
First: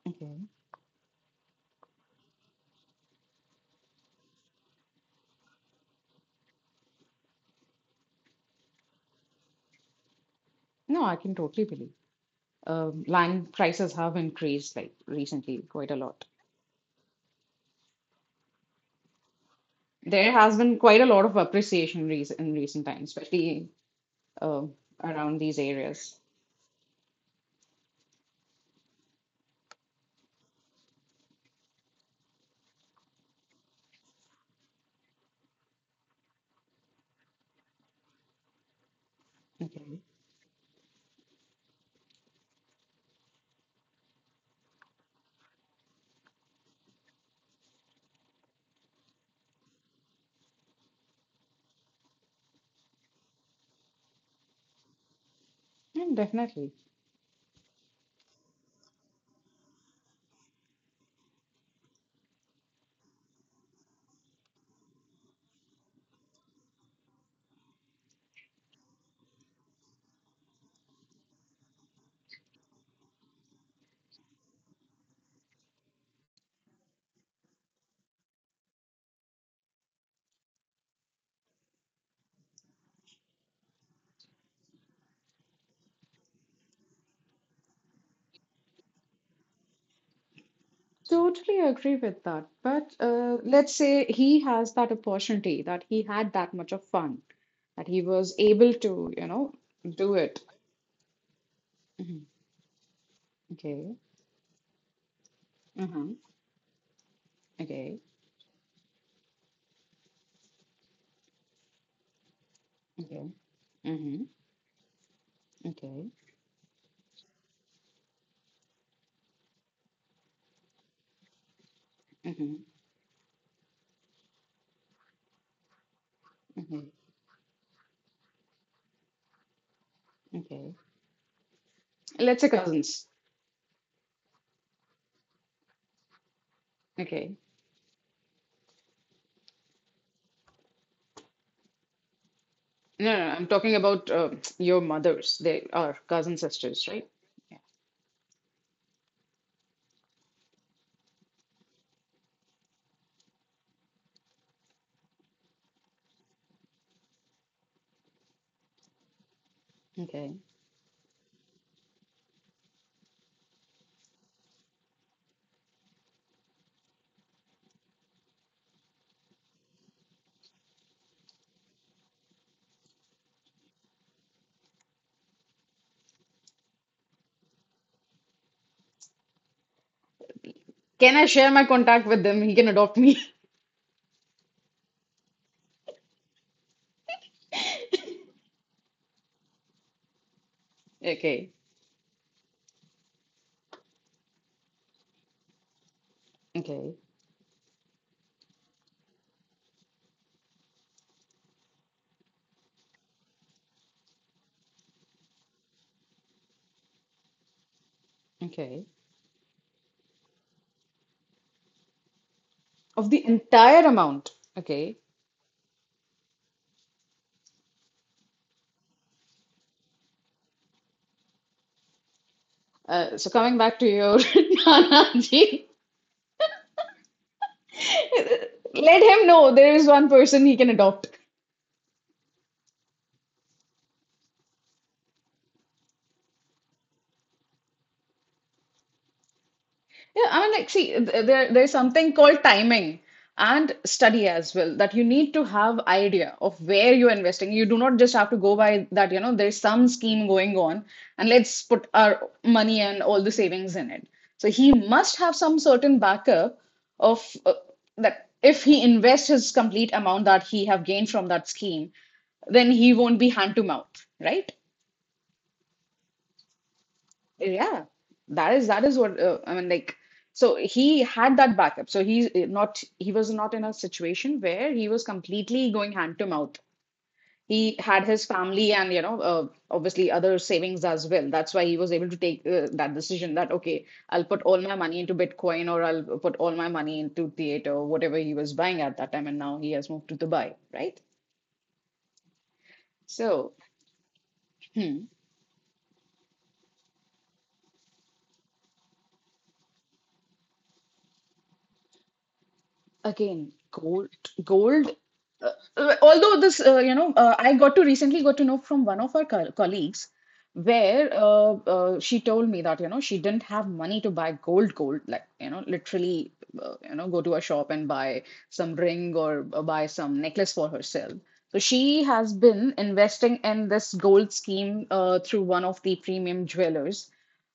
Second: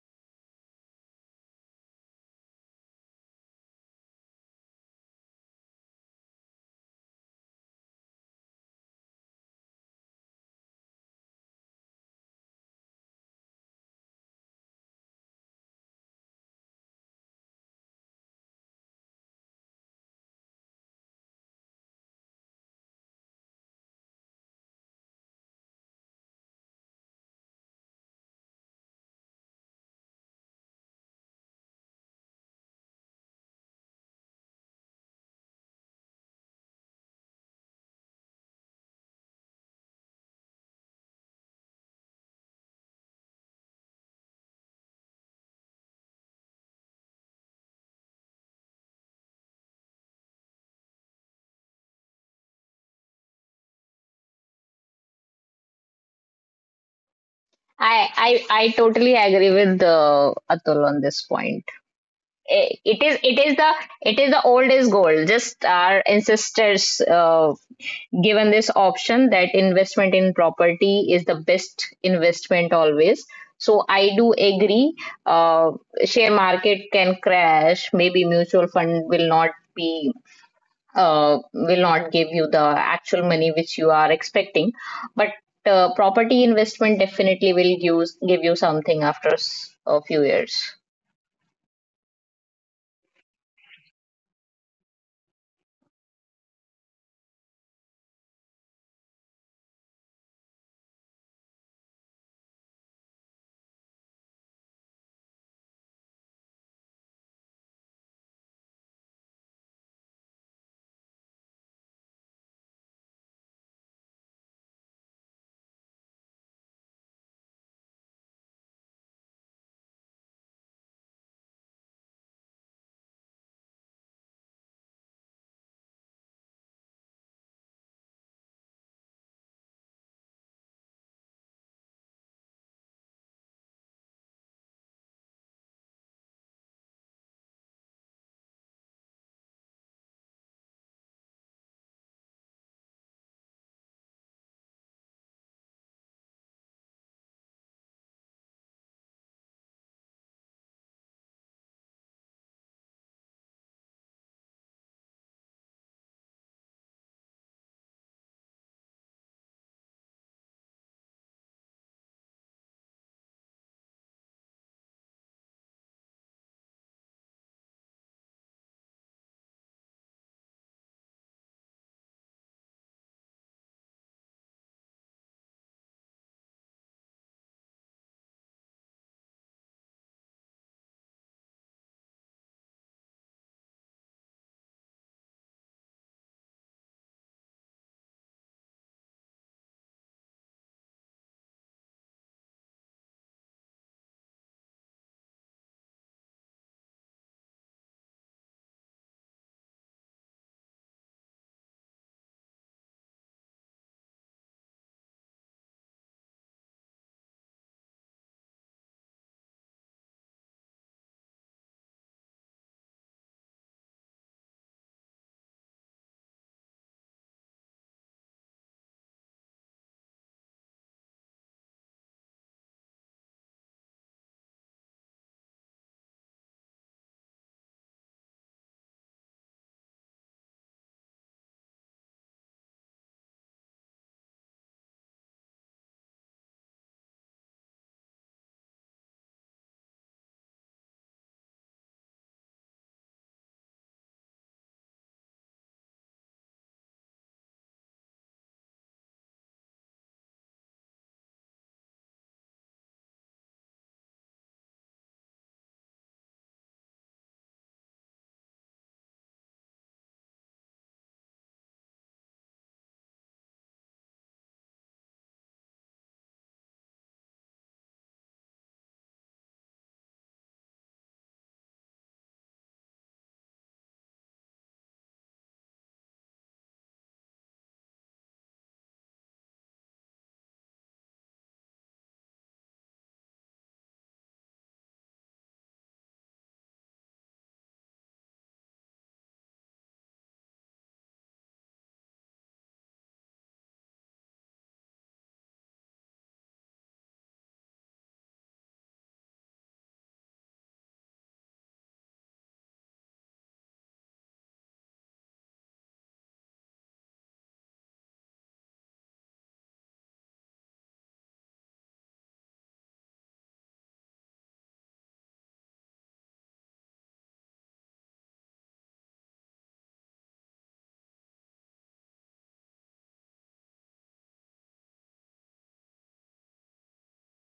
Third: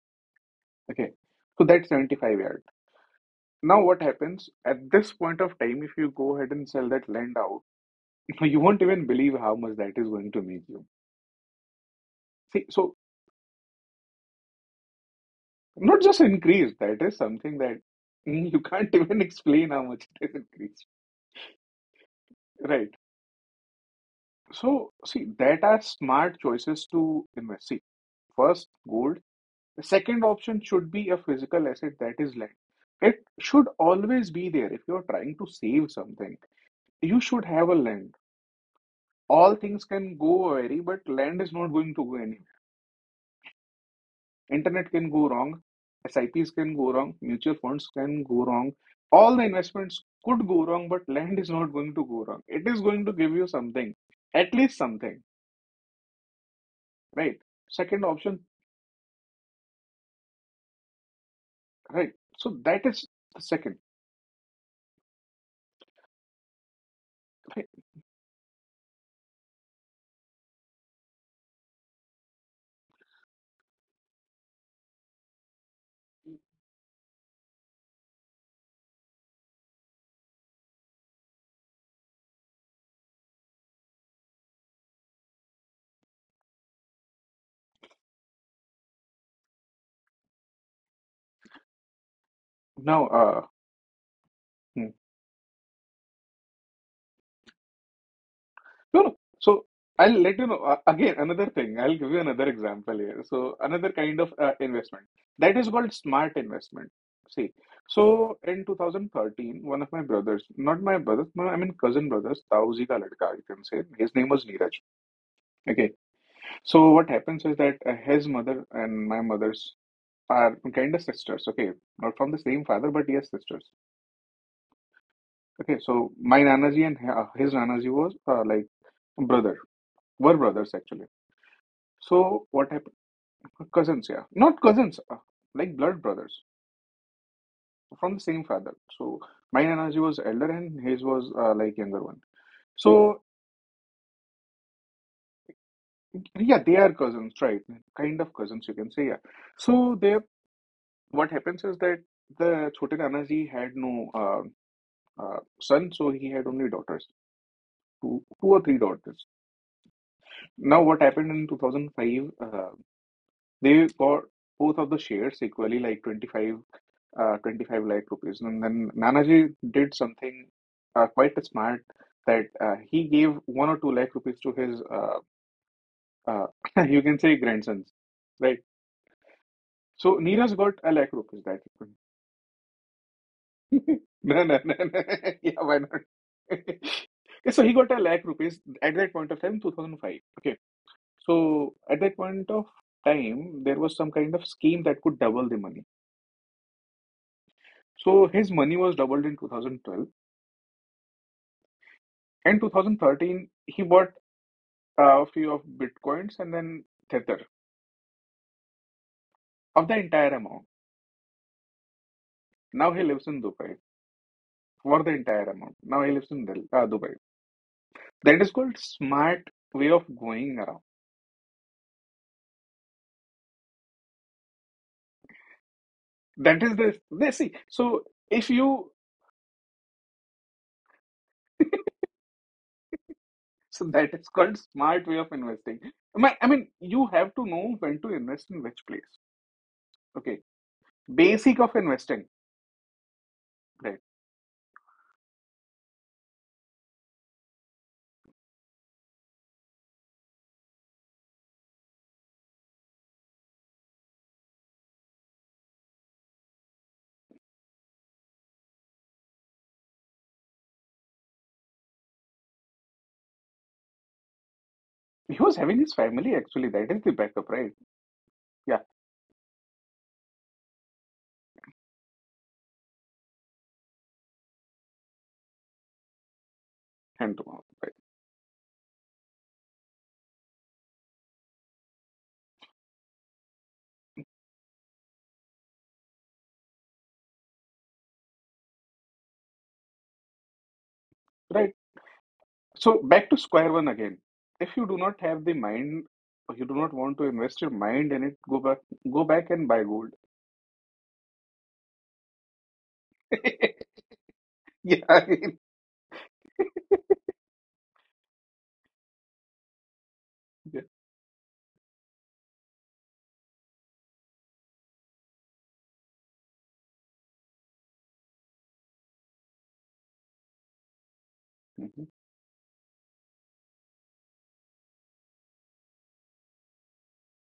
[SPEAKER 3] okay.
[SPEAKER 2] Okay. So that's 75 yard. Now, what happens at this point of time, if you go ahead and sell that land out, *laughs* you won't even believe how much that is going to make you.
[SPEAKER 3] No, I can totally believe.
[SPEAKER 2] See, so
[SPEAKER 3] Land prices have increased like recently quite a
[SPEAKER 2] not just
[SPEAKER 3] lot.
[SPEAKER 2] increased, that is something that *laughs* you can't *laughs* even explain how much it
[SPEAKER 3] There
[SPEAKER 2] has
[SPEAKER 3] has been
[SPEAKER 2] increased.
[SPEAKER 3] quite a lot of appreciation in recent
[SPEAKER 2] Right.
[SPEAKER 3] times, especially um
[SPEAKER 2] So, see,
[SPEAKER 3] around these
[SPEAKER 2] that are
[SPEAKER 3] areas.
[SPEAKER 2] smart choices to invest. See, first, gold. The second option should be a physical asset that is land. It should always be there. If you're trying to save something, you should have a land. All things
[SPEAKER 3] Okay.
[SPEAKER 2] can go away, but land is not going to go. Internet can go wrong, SIPs can go wrong, mutual funds can go wrong. All the investments could go wrong, but land is not going to go wrong. It is going to give you something, at least something,
[SPEAKER 3] And definitely.
[SPEAKER 2] right? Second option,
[SPEAKER 1] I totally agree with Atul on this point.
[SPEAKER 2] right? So
[SPEAKER 1] Eh,
[SPEAKER 2] that
[SPEAKER 1] It
[SPEAKER 2] is
[SPEAKER 1] is it
[SPEAKER 2] the
[SPEAKER 1] is the
[SPEAKER 2] second.
[SPEAKER 1] it is the old is gold. Just our ancestors.
[SPEAKER 2] Right?
[SPEAKER 1] Given this option that investment in property is the best investment always, so I do agree. uh, Share market can crash, maybe mutual fund will not be will not give you the actual money which you are expecting, but property investment definitely will give, give you something after a few years.
[SPEAKER 3] Totally agree with that. But
[SPEAKER 2] Now,
[SPEAKER 3] let's say he has
[SPEAKER 2] hmm.
[SPEAKER 3] that opportunity, that he had that much of fun, that he was able
[SPEAKER 2] No,
[SPEAKER 3] to,
[SPEAKER 2] no. So
[SPEAKER 3] do
[SPEAKER 2] I'll let
[SPEAKER 3] it.
[SPEAKER 2] you know. Again, another thing. I'll give you
[SPEAKER 3] Mhm.
[SPEAKER 2] another example here. So another
[SPEAKER 3] Okay.
[SPEAKER 2] kind of investment that is called
[SPEAKER 3] Uh-huh.
[SPEAKER 2] smart investment. See,
[SPEAKER 3] Okay.
[SPEAKER 2] so in 2013, one of my brothers, not my brother, my, I mean cousin brothers, Tauzi ka ladka,
[SPEAKER 3] Okay.
[SPEAKER 2] you can say. His
[SPEAKER 3] Mm-hmm.
[SPEAKER 2] name was Neeraj. Okay.
[SPEAKER 3] Okay.
[SPEAKER 2] So what happens is that his mother and my mother's are kind of sisters. Okay, not from the same
[SPEAKER 3] Mm-hmm.
[SPEAKER 2] father, but yes, sisters. Okay. So my Nanaji
[SPEAKER 3] Okay.
[SPEAKER 2] and his Nanaji was like brother, were brothers
[SPEAKER 3] Okay.
[SPEAKER 2] actually.
[SPEAKER 3] Let's
[SPEAKER 2] So
[SPEAKER 3] say
[SPEAKER 2] what happened?
[SPEAKER 3] cousins.
[SPEAKER 2] Cousins, yeah. Not cousins, like blood brothers
[SPEAKER 3] Okay.
[SPEAKER 2] from the same father. So my Nanaji was elder and his was like younger one.
[SPEAKER 3] No,
[SPEAKER 2] So
[SPEAKER 3] no, no, I'm talking about your mothers. They are cousin
[SPEAKER 2] yeah, they
[SPEAKER 3] sisters,
[SPEAKER 2] are
[SPEAKER 3] right?
[SPEAKER 2] cousins,
[SPEAKER 3] Yeah.
[SPEAKER 2] right? Kind of cousins, you can say, yeah. So they, what happens is that the Chote Nanaji had no son, so he had only daughters, two or three daughters.
[SPEAKER 3] Okay.
[SPEAKER 2] Now what happened in 2005, they got both of the shares equally, like 25 lakh rupees. And then Nanaji did something quite smart, that he gave one or two lakh rupees to his, uh, *laughs* you can say, grandsons, right? So Neeraj got a lakh
[SPEAKER 3] Can I
[SPEAKER 2] rupees
[SPEAKER 3] share
[SPEAKER 2] that
[SPEAKER 3] my contact with them? He can adopt me. *laughs*
[SPEAKER 2] year. *laughs* No, no, no, no. *laughs* Yeah, why not? *laughs* So he got a lakh rupees at that point of time, 2005. Okay.
[SPEAKER 3] Okay.
[SPEAKER 2] So at that point of time, there was some kind of scheme that could double the money.
[SPEAKER 3] Okay.
[SPEAKER 2] So his money was doubled in 2012. And 2013, he bought a few of bitcoins and then Tether
[SPEAKER 3] Okay.
[SPEAKER 2] of the entire amount. Now he
[SPEAKER 3] Of
[SPEAKER 2] lives
[SPEAKER 3] the
[SPEAKER 2] in Dubai
[SPEAKER 3] entire amount. Okay.
[SPEAKER 2] for the entire amount. Now he lives in Dubai. That is called smart way of going around.
[SPEAKER 3] So coming back to your *laughs* Nanaji,
[SPEAKER 2] That is this. They see. So if you
[SPEAKER 3] let him know there is one person he can adopt.
[SPEAKER 2] so that is called smart way of investing. I mean, you have to know when to invest in which place.
[SPEAKER 3] Yeah,
[SPEAKER 2] Okay,
[SPEAKER 3] I mean, like, see, th- there
[SPEAKER 2] basic
[SPEAKER 3] there's
[SPEAKER 2] of
[SPEAKER 3] something
[SPEAKER 2] investing.
[SPEAKER 3] called timing and
[SPEAKER 2] Right.
[SPEAKER 3] study as well, that you need to have idea of where you're investing. You do not just have to go by that, there's some scheme going on and let's put our money and all the savings in it. So he must have some certain backup of that if he invests his complete amount that he have gained from that scheme, then he won't be hand to mouth, right?
[SPEAKER 2] He was having his family actually. That is the backup, right?
[SPEAKER 3] Yeah, that is
[SPEAKER 2] Yeah,
[SPEAKER 3] that is what I mean. Like, so he had that backup. So he was not in a situation where he was completely going hand to mouth.
[SPEAKER 2] hand to mouth.
[SPEAKER 3] He had his family and obviously other savings as well. That's why he was able to take that decision that okay, I'll put all my money into Bitcoin, or I'll put all my money into theater, whatever he was buying at that time. And now he has moved to Dubai, right?
[SPEAKER 2] Right. So back to
[SPEAKER 3] So.
[SPEAKER 2] square one again. If you do
[SPEAKER 3] Hmm.
[SPEAKER 2] not have the mind, or you do not want to invest your mind in it, go back and buy gold.
[SPEAKER 3] Again,
[SPEAKER 2] *laughs*
[SPEAKER 3] gold, gold.
[SPEAKER 2] Yeah, I
[SPEAKER 3] Uh,
[SPEAKER 2] mean,
[SPEAKER 3] although this, I got to recently got to know from one of our colleagues,
[SPEAKER 2] yeah.
[SPEAKER 3] where she told me that, she didn't have money to buy gold, like, literally, go to a shop and buy some ring or buy some necklace for herself. So she
[SPEAKER 2] Mhm.
[SPEAKER 3] has been investing in this gold scheme through one of the premium jewelers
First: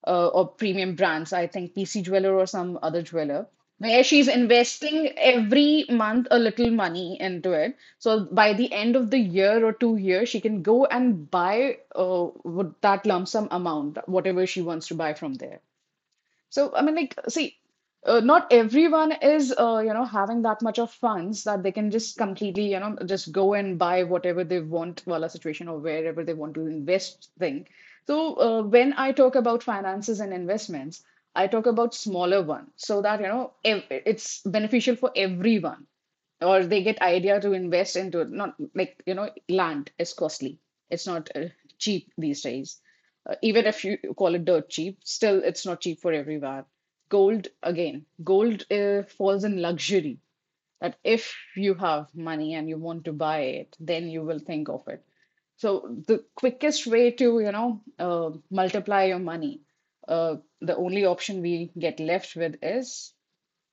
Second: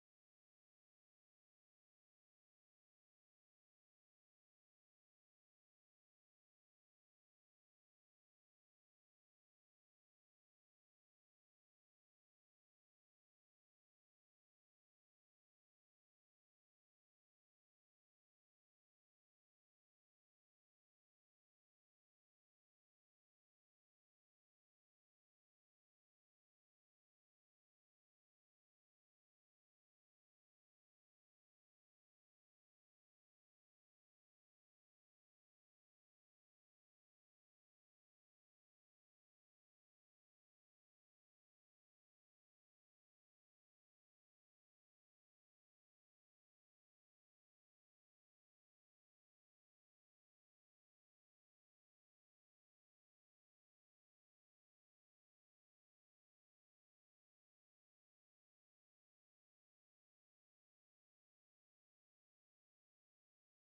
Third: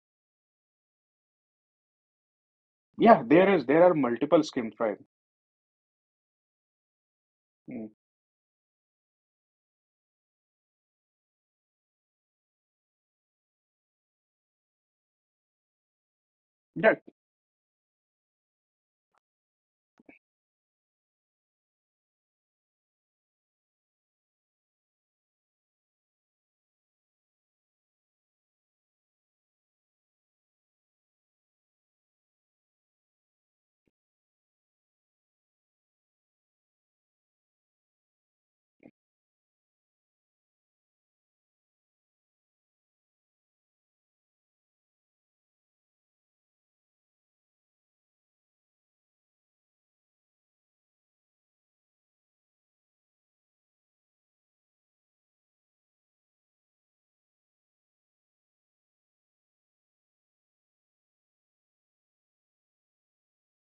[SPEAKER 3] or premium brands, I think PC Jeweler or some other
[SPEAKER 2] Yeah,
[SPEAKER 3] jeweler,
[SPEAKER 2] there is, there are
[SPEAKER 3] where she's
[SPEAKER 2] multiple schemes, right?
[SPEAKER 3] investing every month a little money into it.
[SPEAKER 2] Mm.
[SPEAKER 3] So by the end of the year or 2 years, she can go and buy with that lump sum amount, whatever she wants to buy from there. So, I mean,
[SPEAKER 2] Yeah,
[SPEAKER 3] like, see, not everyone is, having that much of funds that they can just completely, just go and buy whatever they want, while a situation or wherever they want to invest thing. So, when I talk about finances and investments, I talk about smaller one so that, you know, ev it's beneficial for everyone or they get idea to invest into it. Not like, you know, land is costly. It's not cheap these days. Even if you call it dirt cheap, still it's not cheap for everywhere. Gold, again, gold falls in luxury. That if you have money and you want to buy it, then you will think of it. So the quickest way to, you know, multiply your money, the only option we get left with is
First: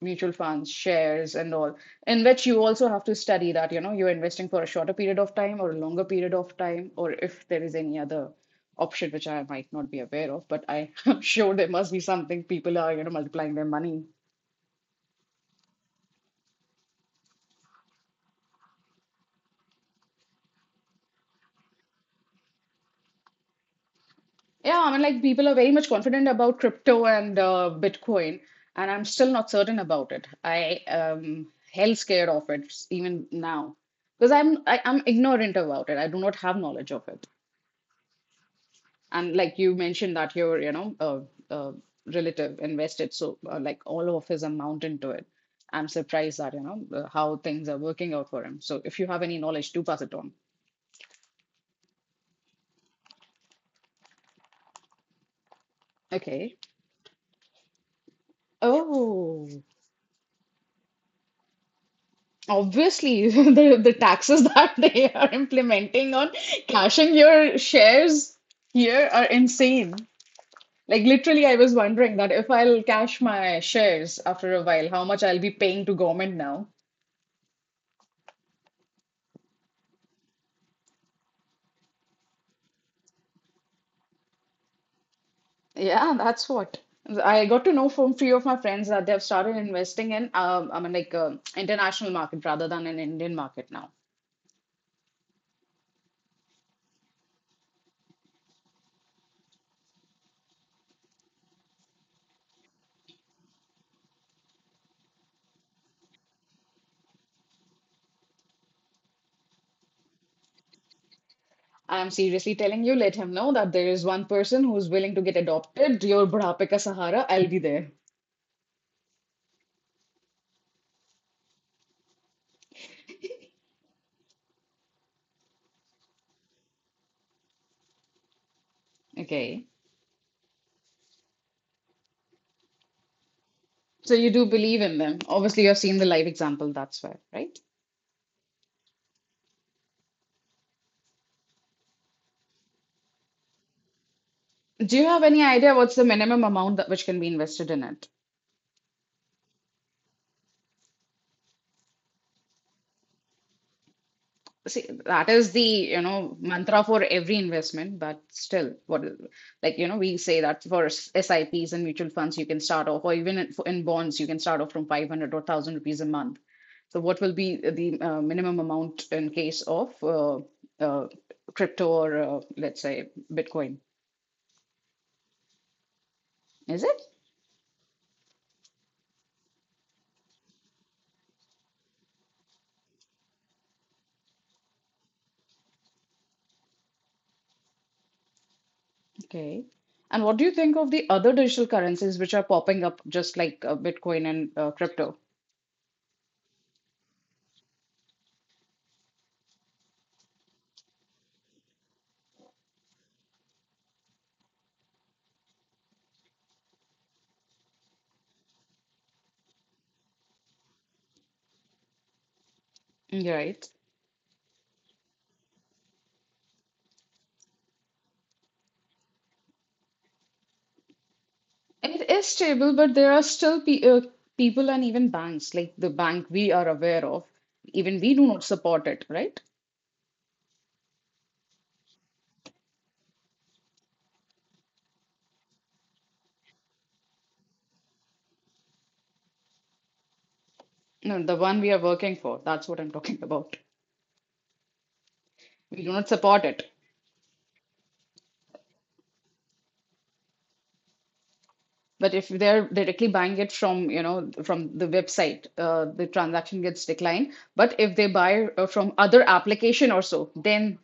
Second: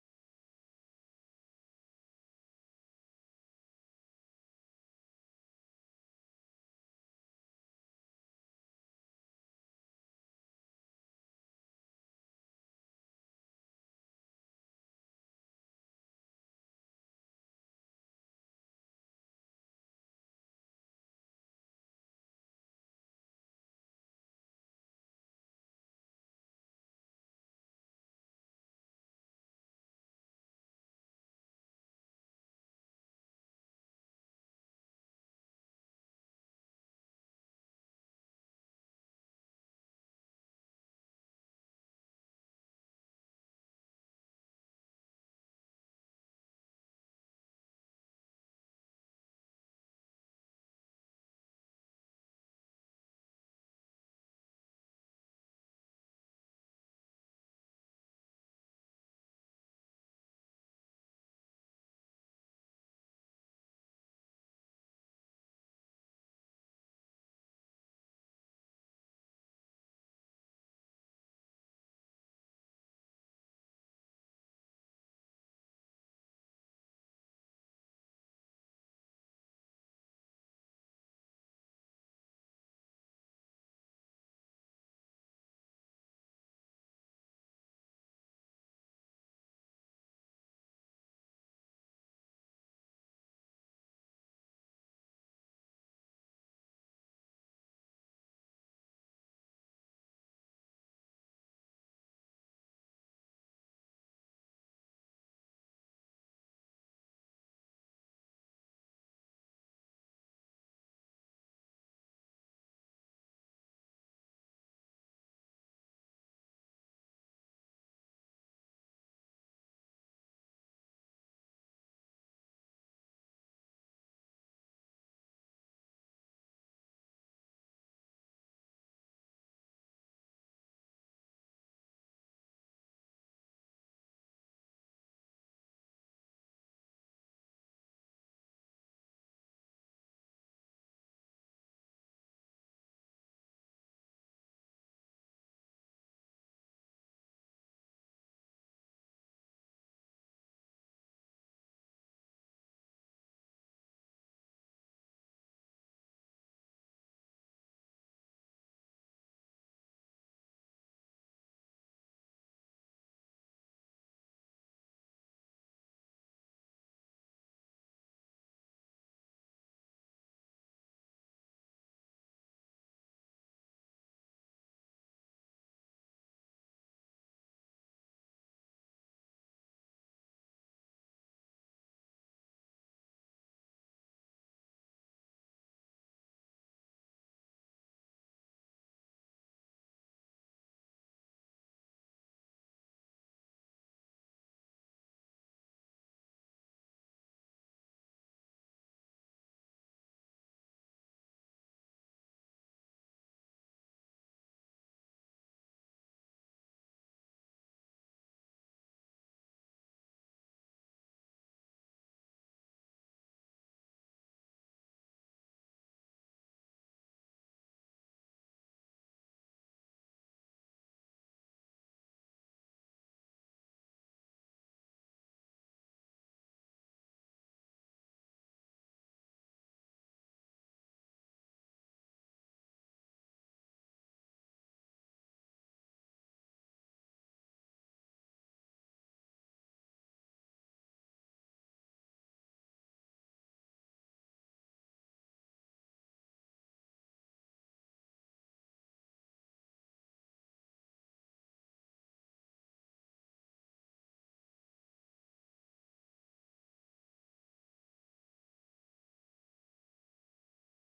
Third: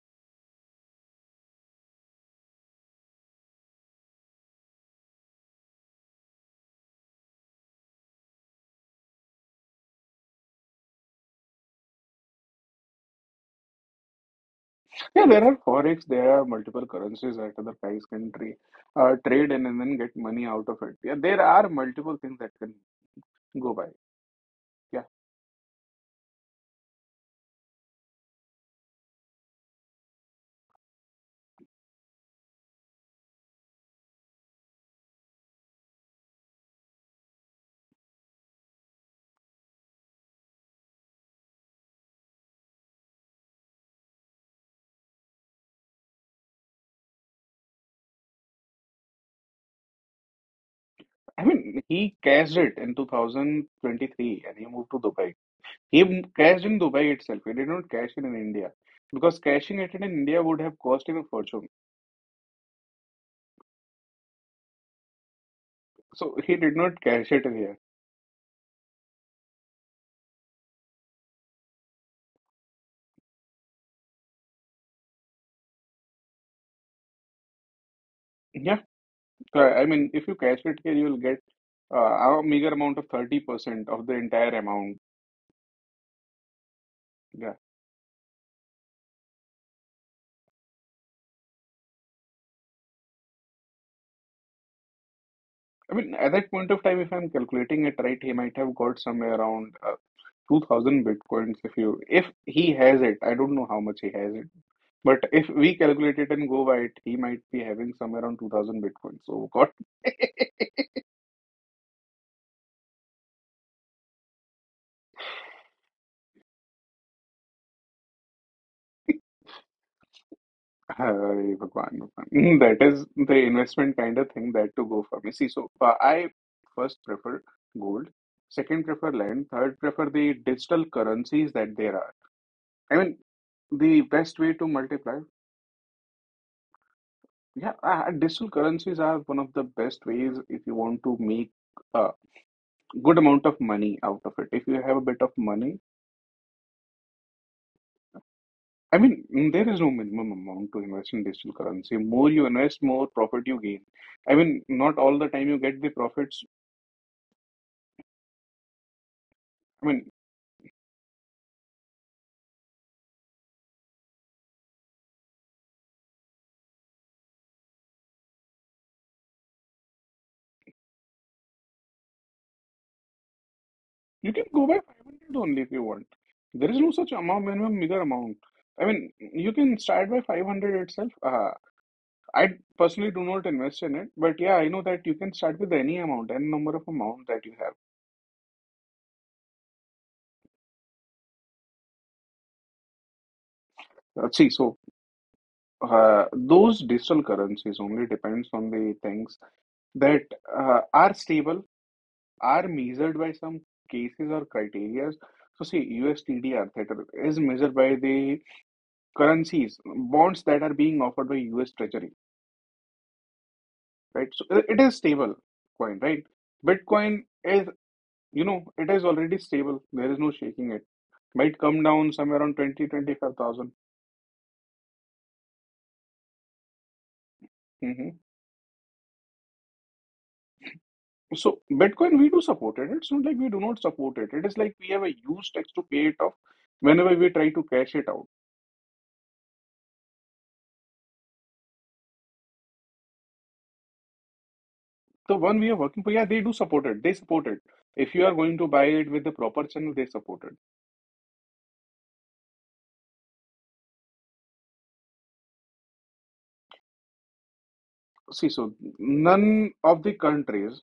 [SPEAKER 3] mutual funds, shares, and all, in which you also have to study that, you know, you're investing for a shorter period of time or a longer period of time, or if there is any other option which I might not be aware of, but I *laughs* am sure there must be something people are, you know, multiplying their money.
[SPEAKER 2] yeah, there are forex, there are multiple currencies that other guys can trade, trade in and then get money out of it. Yeah, there are multiple things that can go by.
[SPEAKER 3] Yeah, I mean,
[SPEAKER 2] Yeah,
[SPEAKER 3] like people are very much confident about crypto and Bitcoin, and I'm still not certain about it. I am hell scared of it even now because I'm ignorant about it. I do not have knowledge of it. And like you mentioned that your, you know, uh, relative invested so like all of his amount into it. I'm surprised that, you know, how things are working out for him. So if you have any knowledge, do pass it on.
[SPEAKER 2] I mean, he cashed it in 2023 and he moved to Dubai. He
[SPEAKER 3] Okay.
[SPEAKER 2] cashed in Dubai itself. He did not cash in India because
[SPEAKER 3] Oh,
[SPEAKER 2] cashing it in India would have cost him a fortune.
[SPEAKER 3] obviously *laughs* the taxes *laughs* that they are implementing on
[SPEAKER 2] So he did not
[SPEAKER 3] cashing
[SPEAKER 2] cash it in
[SPEAKER 3] your
[SPEAKER 2] here.
[SPEAKER 3] shares here are insane. Like literally, I was wondering that if I'll cash my shares after a while, how much I'll be paying to government now.
[SPEAKER 2] Yeah, so, I mean, if you cash it here, you will get a meager amount of 30% of the entire amount.
[SPEAKER 3] Yeah, that's what I
[SPEAKER 2] Yeah,
[SPEAKER 3] got to know from few of my friends that they've started investing in, I mean, like international market rather than an Indian market now.
[SPEAKER 2] I mean, at that point of time, if I'm calculating it right, he might have got somewhere around 2000 bitcoins if he has it. I don't know how much he has it. But if we calculate it and go by it, he might be having somewhere around 2000 bitcoins. So, God. *laughs*
[SPEAKER 3] I am seriously telling you, let him know that there is one person who's willing to get adopted. Your Budhape Ka Sahara, I'll be there.
[SPEAKER 2] Hey, Bhagwan, Bhagwan. That is the investment kind of thing that to go for me. See, so I first prefer gold, second prefer land,
[SPEAKER 3] Okay.
[SPEAKER 2] third prefer the digital currencies that there are. I mean, the
[SPEAKER 3] So you
[SPEAKER 2] best
[SPEAKER 3] do
[SPEAKER 2] way to
[SPEAKER 3] believe in them.
[SPEAKER 2] multiply,
[SPEAKER 3] Obviously, you've seen the live example, that's why, right?
[SPEAKER 2] yeah, digital currencies are one of the best ways if you want to make a good amount of money out of it. If you
[SPEAKER 3] Do
[SPEAKER 2] have a
[SPEAKER 3] you
[SPEAKER 2] bit
[SPEAKER 3] have
[SPEAKER 2] of
[SPEAKER 3] any idea
[SPEAKER 2] money,
[SPEAKER 3] what's the minimum amount that which can be invested in it?
[SPEAKER 2] I mean, there is no minimum amount to invest in digital currency. More you invest, more profit you gain. I mean,
[SPEAKER 3] See,
[SPEAKER 2] not all
[SPEAKER 3] that
[SPEAKER 2] the time
[SPEAKER 3] is
[SPEAKER 2] you
[SPEAKER 3] the,
[SPEAKER 2] get the
[SPEAKER 3] you know,
[SPEAKER 2] profits.
[SPEAKER 3] mantra for every investment, but still, what, like, you
[SPEAKER 2] I
[SPEAKER 3] know,
[SPEAKER 2] mean,
[SPEAKER 3] we say that for SIPs and mutual funds, you can start off, or even in bonds, you can start off from 500 or 1,000 rupees a month. So, what will be the minimum amount in case of uh, crypto or, let's say, Bitcoin?
[SPEAKER 2] you can go by 500 only if you want. There is
[SPEAKER 3] Is
[SPEAKER 2] no
[SPEAKER 3] it?
[SPEAKER 2] such amount, minimum, meager amount. I mean, you can start by 500 itself. I personally do not invest in it, but yeah, I know that you can start with any amount, any number of amount that you have.
[SPEAKER 3] Okay. And what do you think of the other digital currencies which are popping up just like Bitcoin
[SPEAKER 2] See,
[SPEAKER 3] and
[SPEAKER 2] so
[SPEAKER 3] crypto?
[SPEAKER 2] those digital currencies only depends on the things that are stable, are measured by some cases or criteria. So see, USTDR that is measured by the currencies, bonds that are being offered by US Treasury.
[SPEAKER 3] Right.
[SPEAKER 2] Right? So it is stable coin, right? Bitcoin is, you know, it is already stable. There is no shaking it. Might come
[SPEAKER 3] It
[SPEAKER 2] down
[SPEAKER 3] is
[SPEAKER 2] somewhere around
[SPEAKER 3] stable,
[SPEAKER 2] 20,
[SPEAKER 3] but there
[SPEAKER 2] twenty
[SPEAKER 3] are
[SPEAKER 2] five
[SPEAKER 3] still
[SPEAKER 2] thousand.
[SPEAKER 3] pe people and even banks, like the bank we are aware of, even we
[SPEAKER 2] 25,000.
[SPEAKER 3] do not support it, right?
[SPEAKER 2] So Bitcoin, we do support it. It's not like we do not support it. It is like we have a use tax to pay it off whenever we try to cash it out.
[SPEAKER 3] No, the one we are working for, that's what I'm talking about.
[SPEAKER 2] The one we are
[SPEAKER 3] We do
[SPEAKER 2] working
[SPEAKER 3] not
[SPEAKER 2] for, yeah, they
[SPEAKER 3] support
[SPEAKER 2] do
[SPEAKER 3] it.
[SPEAKER 2] support it. They support it. If you are going to buy it with the proper channel, they support it.
[SPEAKER 3] But if they're directly buying it from, you know, from the website, the transaction gets declined. But if they buy
[SPEAKER 2] See, so
[SPEAKER 3] from other
[SPEAKER 2] none
[SPEAKER 3] application or
[SPEAKER 2] of the
[SPEAKER 3] so, then
[SPEAKER 2] countries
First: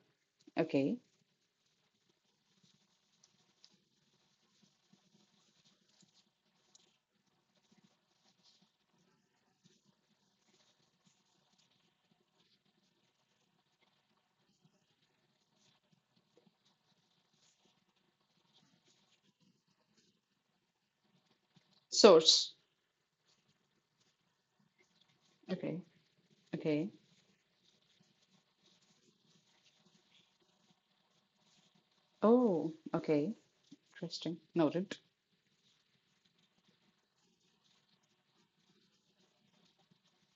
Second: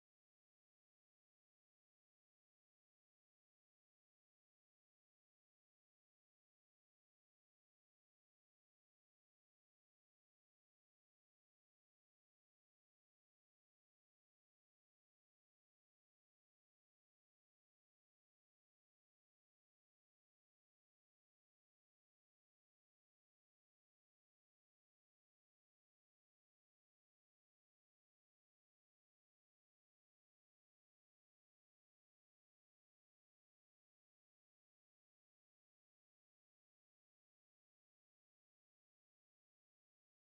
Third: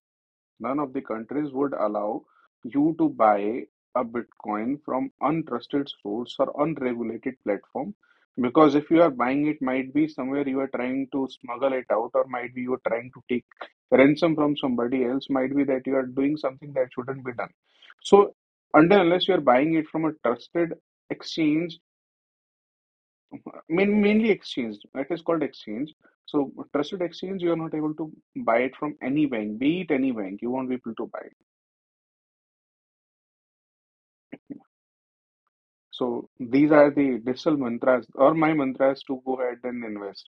[SPEAKER 2] None of
[SPEAKER 3] okay,
[SPEAKER 2] the countries would allow you to buy a Bitcoin from untrusted source or unregulated platform, because if you are buying it, might be somewhere you are trying to smuggle it out, or might be you are trying to take ransom from somebody else, might be that you are doing something that shouldn't be done. So, until unless you are buying it from a trusted exchange,
[SPEAKER 3] source.
[SPEAKER 2] mainly exchange, that is called
[SPEAKER 3] Okay,
[SPEAKER 2] exchange. So,
[SPEAKER 3] okay.
[SPEAKER 2] trusted exchange, you are not able to buy it from any bank, be it any bank, you won't be able to buy.
[SPEAKER 3] Oh, okay. Interesting. Noted.
[SPEAKER 2] So these are the digital mantras or my mantras to go ahead and invest.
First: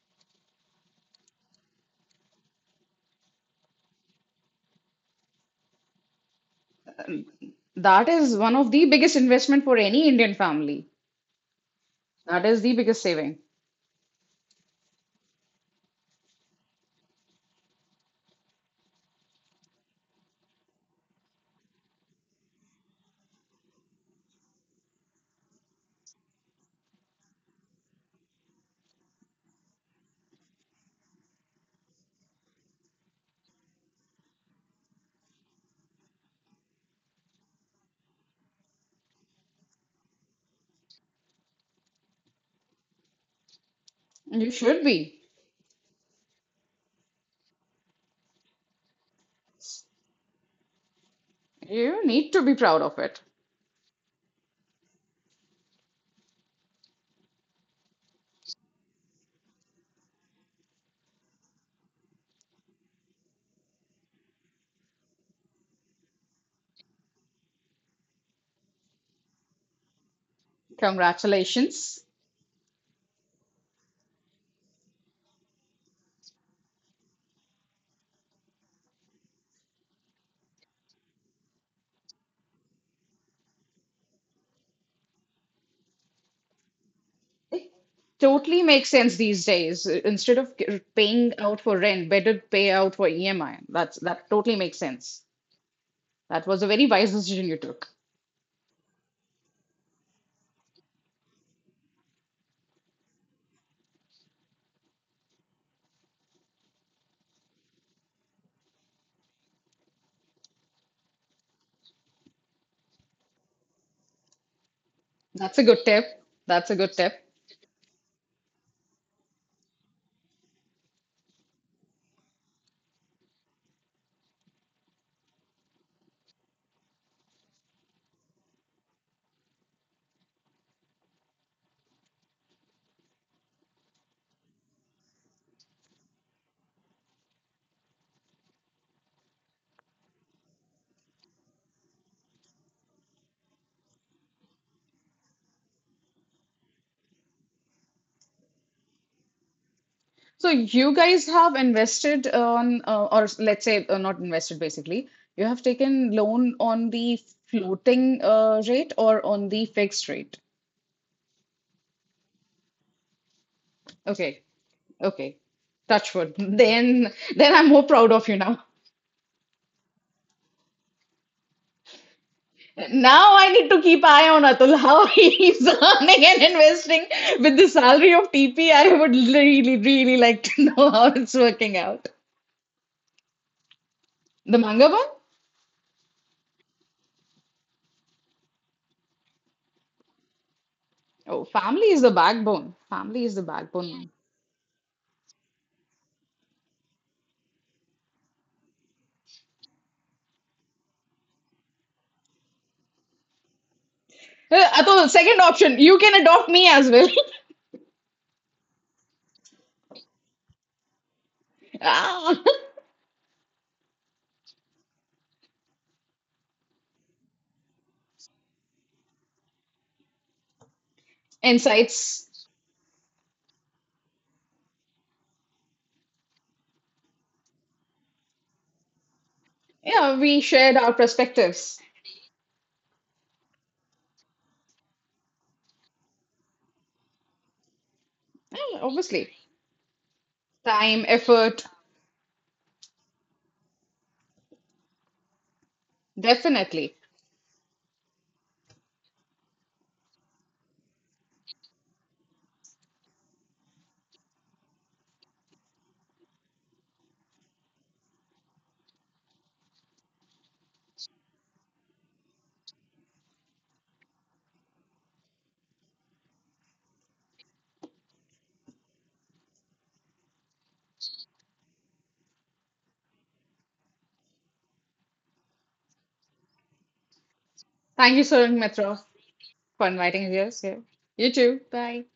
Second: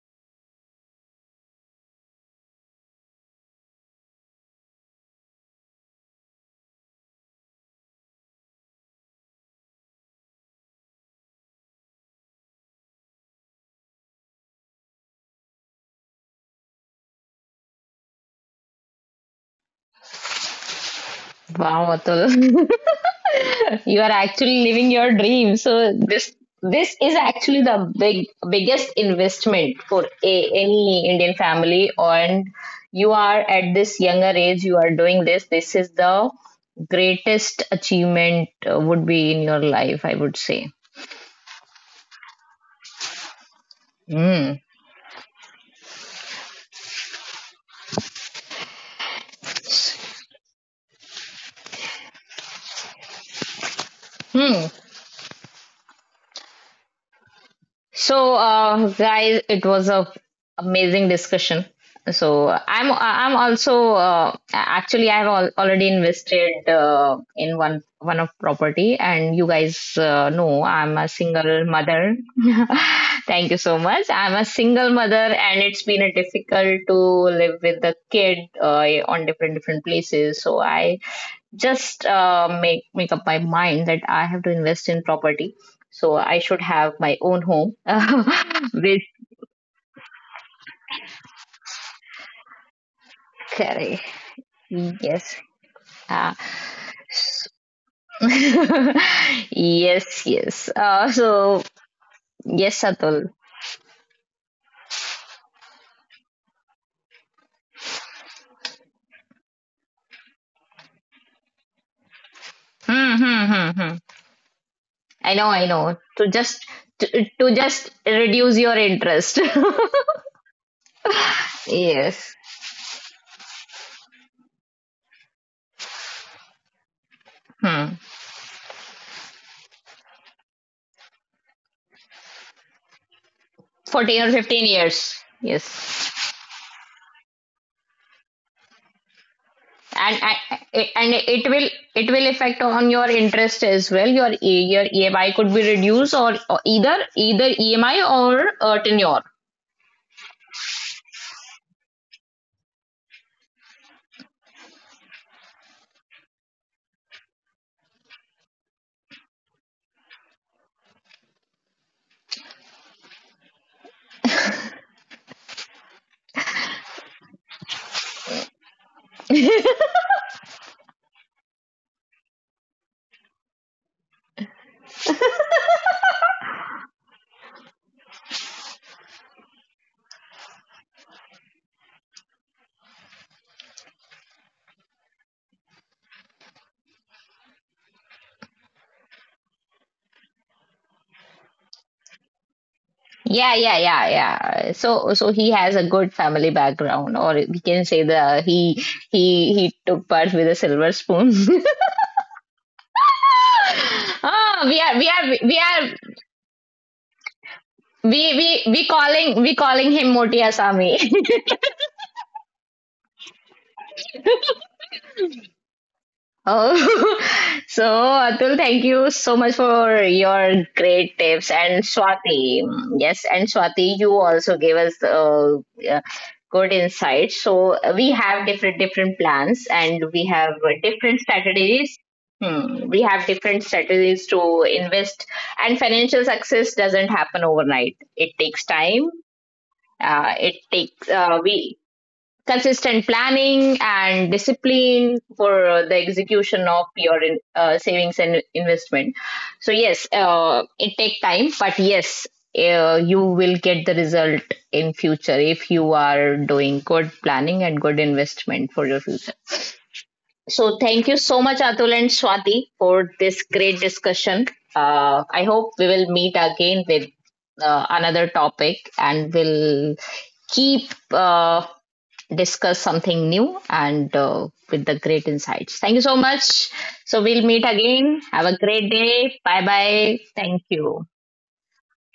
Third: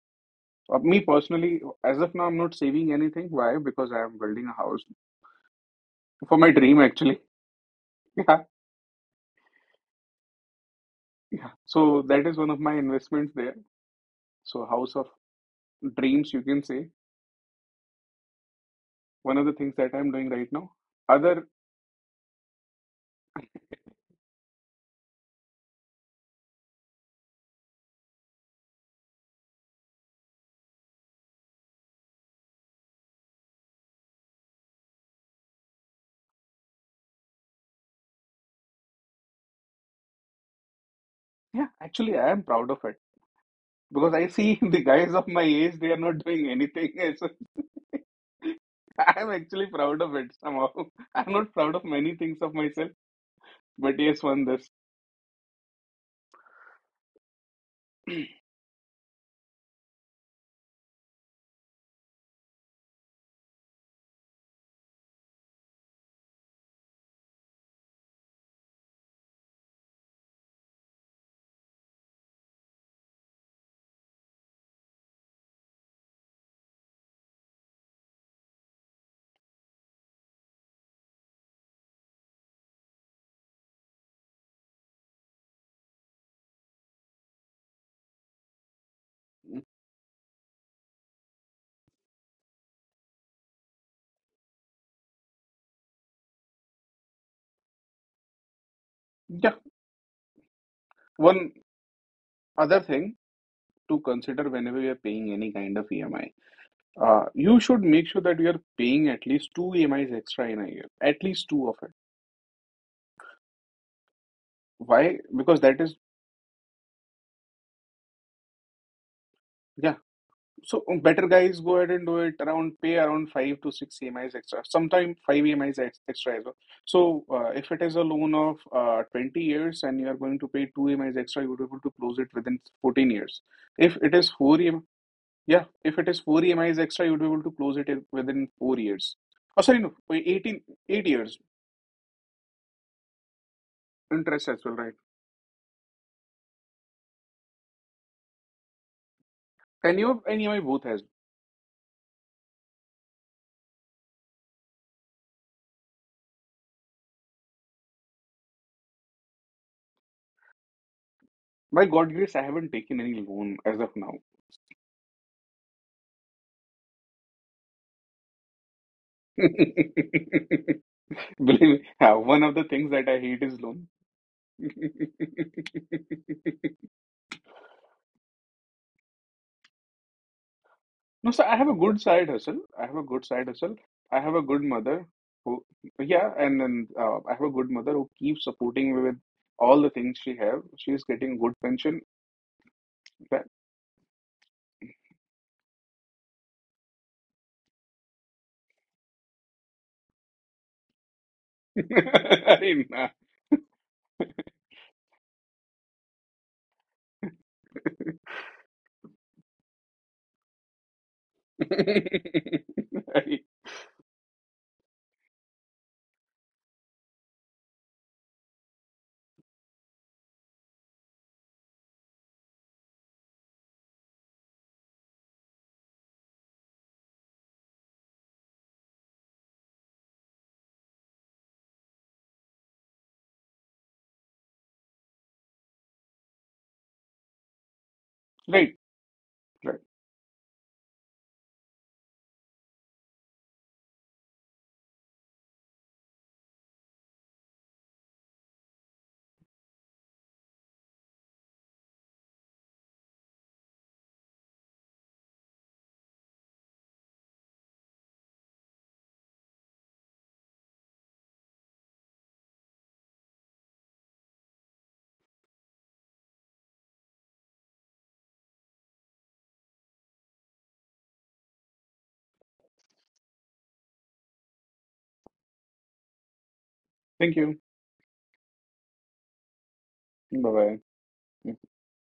[SPEAKER 2] Me personally, as of now, I'm not saving anything. Why? Because I am building a house for my dream, actually.
[SPEAKER 3] That
[SPEAKER 2] *laughs*
[SPEAKER 3] is
[SPEAKER 2] Yeah,
[SPEAKER 3] one of the biggest investment for any Indian family.
[SPEAKER 2] yeah. So that is
[SPEAKER 3] That
[SPEAKER 2] one of
[SPEAKER 3] is the
[SPEAKER 2] my
[SPEAKER 3] biggest
[SPEAKER 2] investments
[SPEAKER 3] saving.
[SPEAKER 2] there. So house of dreams, you can say. One of the things that I'm doing right now. Other,
[SPEAKER 1] Wow, Atul. *laughs* You are actually living your dream. So this is actually the biggest investment for a, any Indian family. And you are at this younger age, you are doing this. This is the greatest achievement would be in your life, I would say.
[SPEAKER 2] yeah, actually, I am proud of it because I
[SPEAKER 3] You
[SPEAKER 2] see *laughs*
[SPEAKER 1] Mm.
[SPEAKER 2] the
[SPEAKER 3] should
[SPEAKER 2] guys
[SPEAKER 3] be.
[SPEAKER 2] of my age, they are not doing anything. *laughs* So I'm actually proud of it somehow. *laughs* I'm not proud of
[SPEAKER 3] You
[SPEAKER 2] many
[SPEAKER 3] need
[SPEAKER 2] things
[SPEAKER 3] to
[SPEAKER 2] of
[SPEAKER 3] be proud
[SPEAKER 2] myself,
[SPEAKER 3] of it.
[SPEAKER 2] but yes, one
[SPEAKER 1] Hmm.
[SPEAKER 2] this.
[SPEAKER 1] So, guys, it was a amazing discussion. So, I'm also actually already invested in one one of property, and you guys know I'm a single
[SPEAKER 3] Congratulations.
[SPEAKER 1] mother. *laughs* Thank you so much. I'm a single mother, and it's been a difficult to live with the kid on different different places. So I just make up my mind that I have to invest in property. So I should have my own
[SPEAKER 3] It
[SPEAKER 1] home. *laughs*
[SPEAKER 3] totally makes
[SPEAKER 1] With
[SPEAKER 3] sense these days. Instead of paying out for rent, better pay out for EMI.
[SPEAKER 1] yes,
[SPEAKER 3] That totally makes sense.
[SPEAKER 1] uh,
[SPEAKER 3] That was a very wise
[SPEAKER 1] *laughs*
[SPEAKER 3] decision you took.
[SPEAKER 2] Yeah.
[SPEAKER 1] yes, yes. Uh,
[SPEAKER 2] One
[SPEAKER 1] so
[SPEAKER 2] other
[SPEAKER 1] yes,
[SPEAKER 2] thing
[SPEAKER 1] Atul.
[SPEAKER 2] to consider whenever you're paying any kind of EMI, you should make sure that you're paying at least two EMIs extra in a year, at least two of it.
[SPEAKER 1] Hmm, hmm, hmm, hmm.
[SPEAKER 2] Why?
[SPEAKER 1] I know,
[SPEAKER 3] That's
[SPEAKER 2] Because
[SPEAKER 3] a
[SPEAKER 1] I
[SPEAKER 3] good
[SPEAKER 2] that is,
[SPEAKER 1] know.
[SPEAKER 3] tip.
[SPEAKER 1] To just
[SPEAKER 3] That's a good tip.
[SPEAKER 1] to just reduce your interest.
[SPEAKER 2] yeah. So better guys
[SPEAKER 1] *laughs*
[SPEAKER 2] go ahead and do
[SPEAKER 1] Yes.
[SPEAKER 2] it around, pay around five to six EMIs extra, sometimes five EMIs ex extra as well. So if it is
[SPEAKER 1] Hmm.
[SPEAKER 2] a loan of 20 years and you are going to pay two EMIs extra, you would be able to close it within 14 years. If it
[SPEAKER 1] 14
[SPEAKER 2] is
[SPEAKER 1] or
[SPEAKER 2] four
[SPEAKER 1] fifteen
[SPEAKER 2] EMI.
[SPEAKER 1] years.
[SPEAKER 2] Yeah,
[SPEAKER 1] Yes.
[SPEAKER 2] if it is 4 EMIs extra, you'd be able to close it within 4 years. Oh, sorry, no,
[SPEAKER 1] and
[SPEAKER 2] 18,
[SPEAKER 1] and
[SPEAKER 2] 8
[SPEAKER 1] and
[SPEAKER 2] years.
[SPEAKER 1] it will affect on your interest as well, your
[SPEAKER 2] Interest as well,
[SPEAKER 1] Your
[SPEAKER 2] right?
[SPEAKER 1] EMI could be reduced, or either EMI or tenure.
[SPEAKER 2] Tenure and
[SPEAKER 3] So
[SPEAKER 2] EMI both
[SPEAKER 3] you
[SPEAKER 2] has.
[SPEAKER 3] guys have invested on, or let's say not invested basically, you have taken loan on the floating rate or on the fixed rate.
[SPEAKER 2] By God grace, I haven't taken any loan as of now.
[SPEAKER 3] Okay. Okay, touch wood. *laughs* Then I'm more proud of you now.
[SPEAKER 2] *laughs*
[SPEAKER 1] *laughs*
[SPEAKER 2] Believe me, yeah, one of the things that I
[SPEAKER 3] Now
[SPEAKER 2] hate
[SPEAKER 3] I
[SPEAKER 2] is
[SPEAKER 3] need to
[SPEAKER 2] loan.
[SPEAKER 3] keep eye on Atul, how *laughs* he's earning and
[SPEAKER 2] *laughs*
[SPEAKER 3] investing with the salary of TP. I would really, really like to know *laughs* how
[SPEAKER 2] No,
[SPEAKER 3] it's
[SPEAKER 2] sir, I have a
[SPEAKER 3] working
[SPEAKER 2] good
[SPEAKER 3] out.
[SPEAKER 2] side hustle. I have a good side hustle. I have a
[SPEAKER 3] The
[SPEAKER 2] good
[SPEAKER 3] manga one?
[SPEAKER 2] mother who, yeah, and then I have a good mother who keeps supporting me with all the things she have. She's getting
[SPEAKER 3] Oh,
[SPEAKER 2] good
[SPEAKER 3] family is
[SPEAKER 2] pension.
[SPEAKER 3] the backbone. Family is the
[SPEAKER 1] Yeah, yeah,
[SPEAKER 3] backbone.
[SPEAKER 1] yeah,
[SPEAKER 3] Man.
[SPEAKER 1] yeah. So so he has a good family background, or we can say the he he took part with a silver spoon. *laughs*
[SPEAKER 2] *laughs* I didn't know.
[SPEAKER 1] Ah, we are we
[SPEAKER 3] Atul,
[SPEAKER 1] are
[SPEAKER 3] second
[SPEAKER 1] we
[SPEAKER 3] option,
[SPEAKER 1] are
[SPEAKER 3] you can adopt me as well. *laughs*
[SPEAKER 1] we calling we calling him Moti Asami. *laughs*
[SPEAKER 3] Ah,
[SPEAKER 2] Right,
[SPEAKER 1] Oh, *laughs* so Atul, thank you so much for your great tips. And
[SPEAKER 3] insights.
[SPEAKER 1] Swati, mm, yes, and Swati, you also gave us uh, good insights. So we have different different plans, and
[SPEAKER 3] Yeah,
[SPEAKER 1] we
[SPEAKER 3] we
[SPEAKER 1] have
[SPEAKER 3] shared our
[SPEAKER 1] different
[SPEAKER 3] perspectives.
[SPEAKER 1] strategies. Hmm, we have different strategies to invest, and financial success doesn't happen overnight. It takes
[SPEAKER 2] right.
[SPEAKER 3] Yeah,
[SPEAKER 1] time.
[SPEAKER 3] obviously.
[SPEAKER 2] *laughs*
[SPEAKER 1] It
[SPEAKER 3] Time,
[SPEAKER 1] takes
[SPEAKER 3] effort,
[SPEAKER 1] we consistent planning and discipline for the execution of
[SPEAKER 3] definitely.
[SPEAKER 1] your savings and investment. So yes, it take time, but yes, you will get the result in future if you are doing good planning and good investment for your future. So thank you so much, Atul and Swati, for this great discussion. I hope we will meet again with another topic, and we'll keep discuss something new and with the great insights. Thank you so much. So
[SPEAKER 2] Thank
[SPEAKER 1] we'll
[SPEAKER 2] you.
[SPEAKER 1] meet
[SPEAKER 3] Thank
[SPEAKER 1] again.
[SPEAKER 3] you,
[SPEAKER 1] Have
[SPEAKER 3] Sarang
[SPEAKER 1] a great
[SPEAKER 3] Mitra,
[SPEAKER 1] day. Bye
[SPEAKER 3] for
[SPEAKER 1] bye.
[SPEAKER 3] inviting
[SPEAKER 2] Bye
[SPEAKER 1] Thank
[SPEAKER 3] us. Yeah.
[SPEAKER 2] bye.
[SPEAKER 1] you.
[SPEAKER 3] You too.
[SPEAKER 2] *laughs*
[SPEAKER 3] Bye.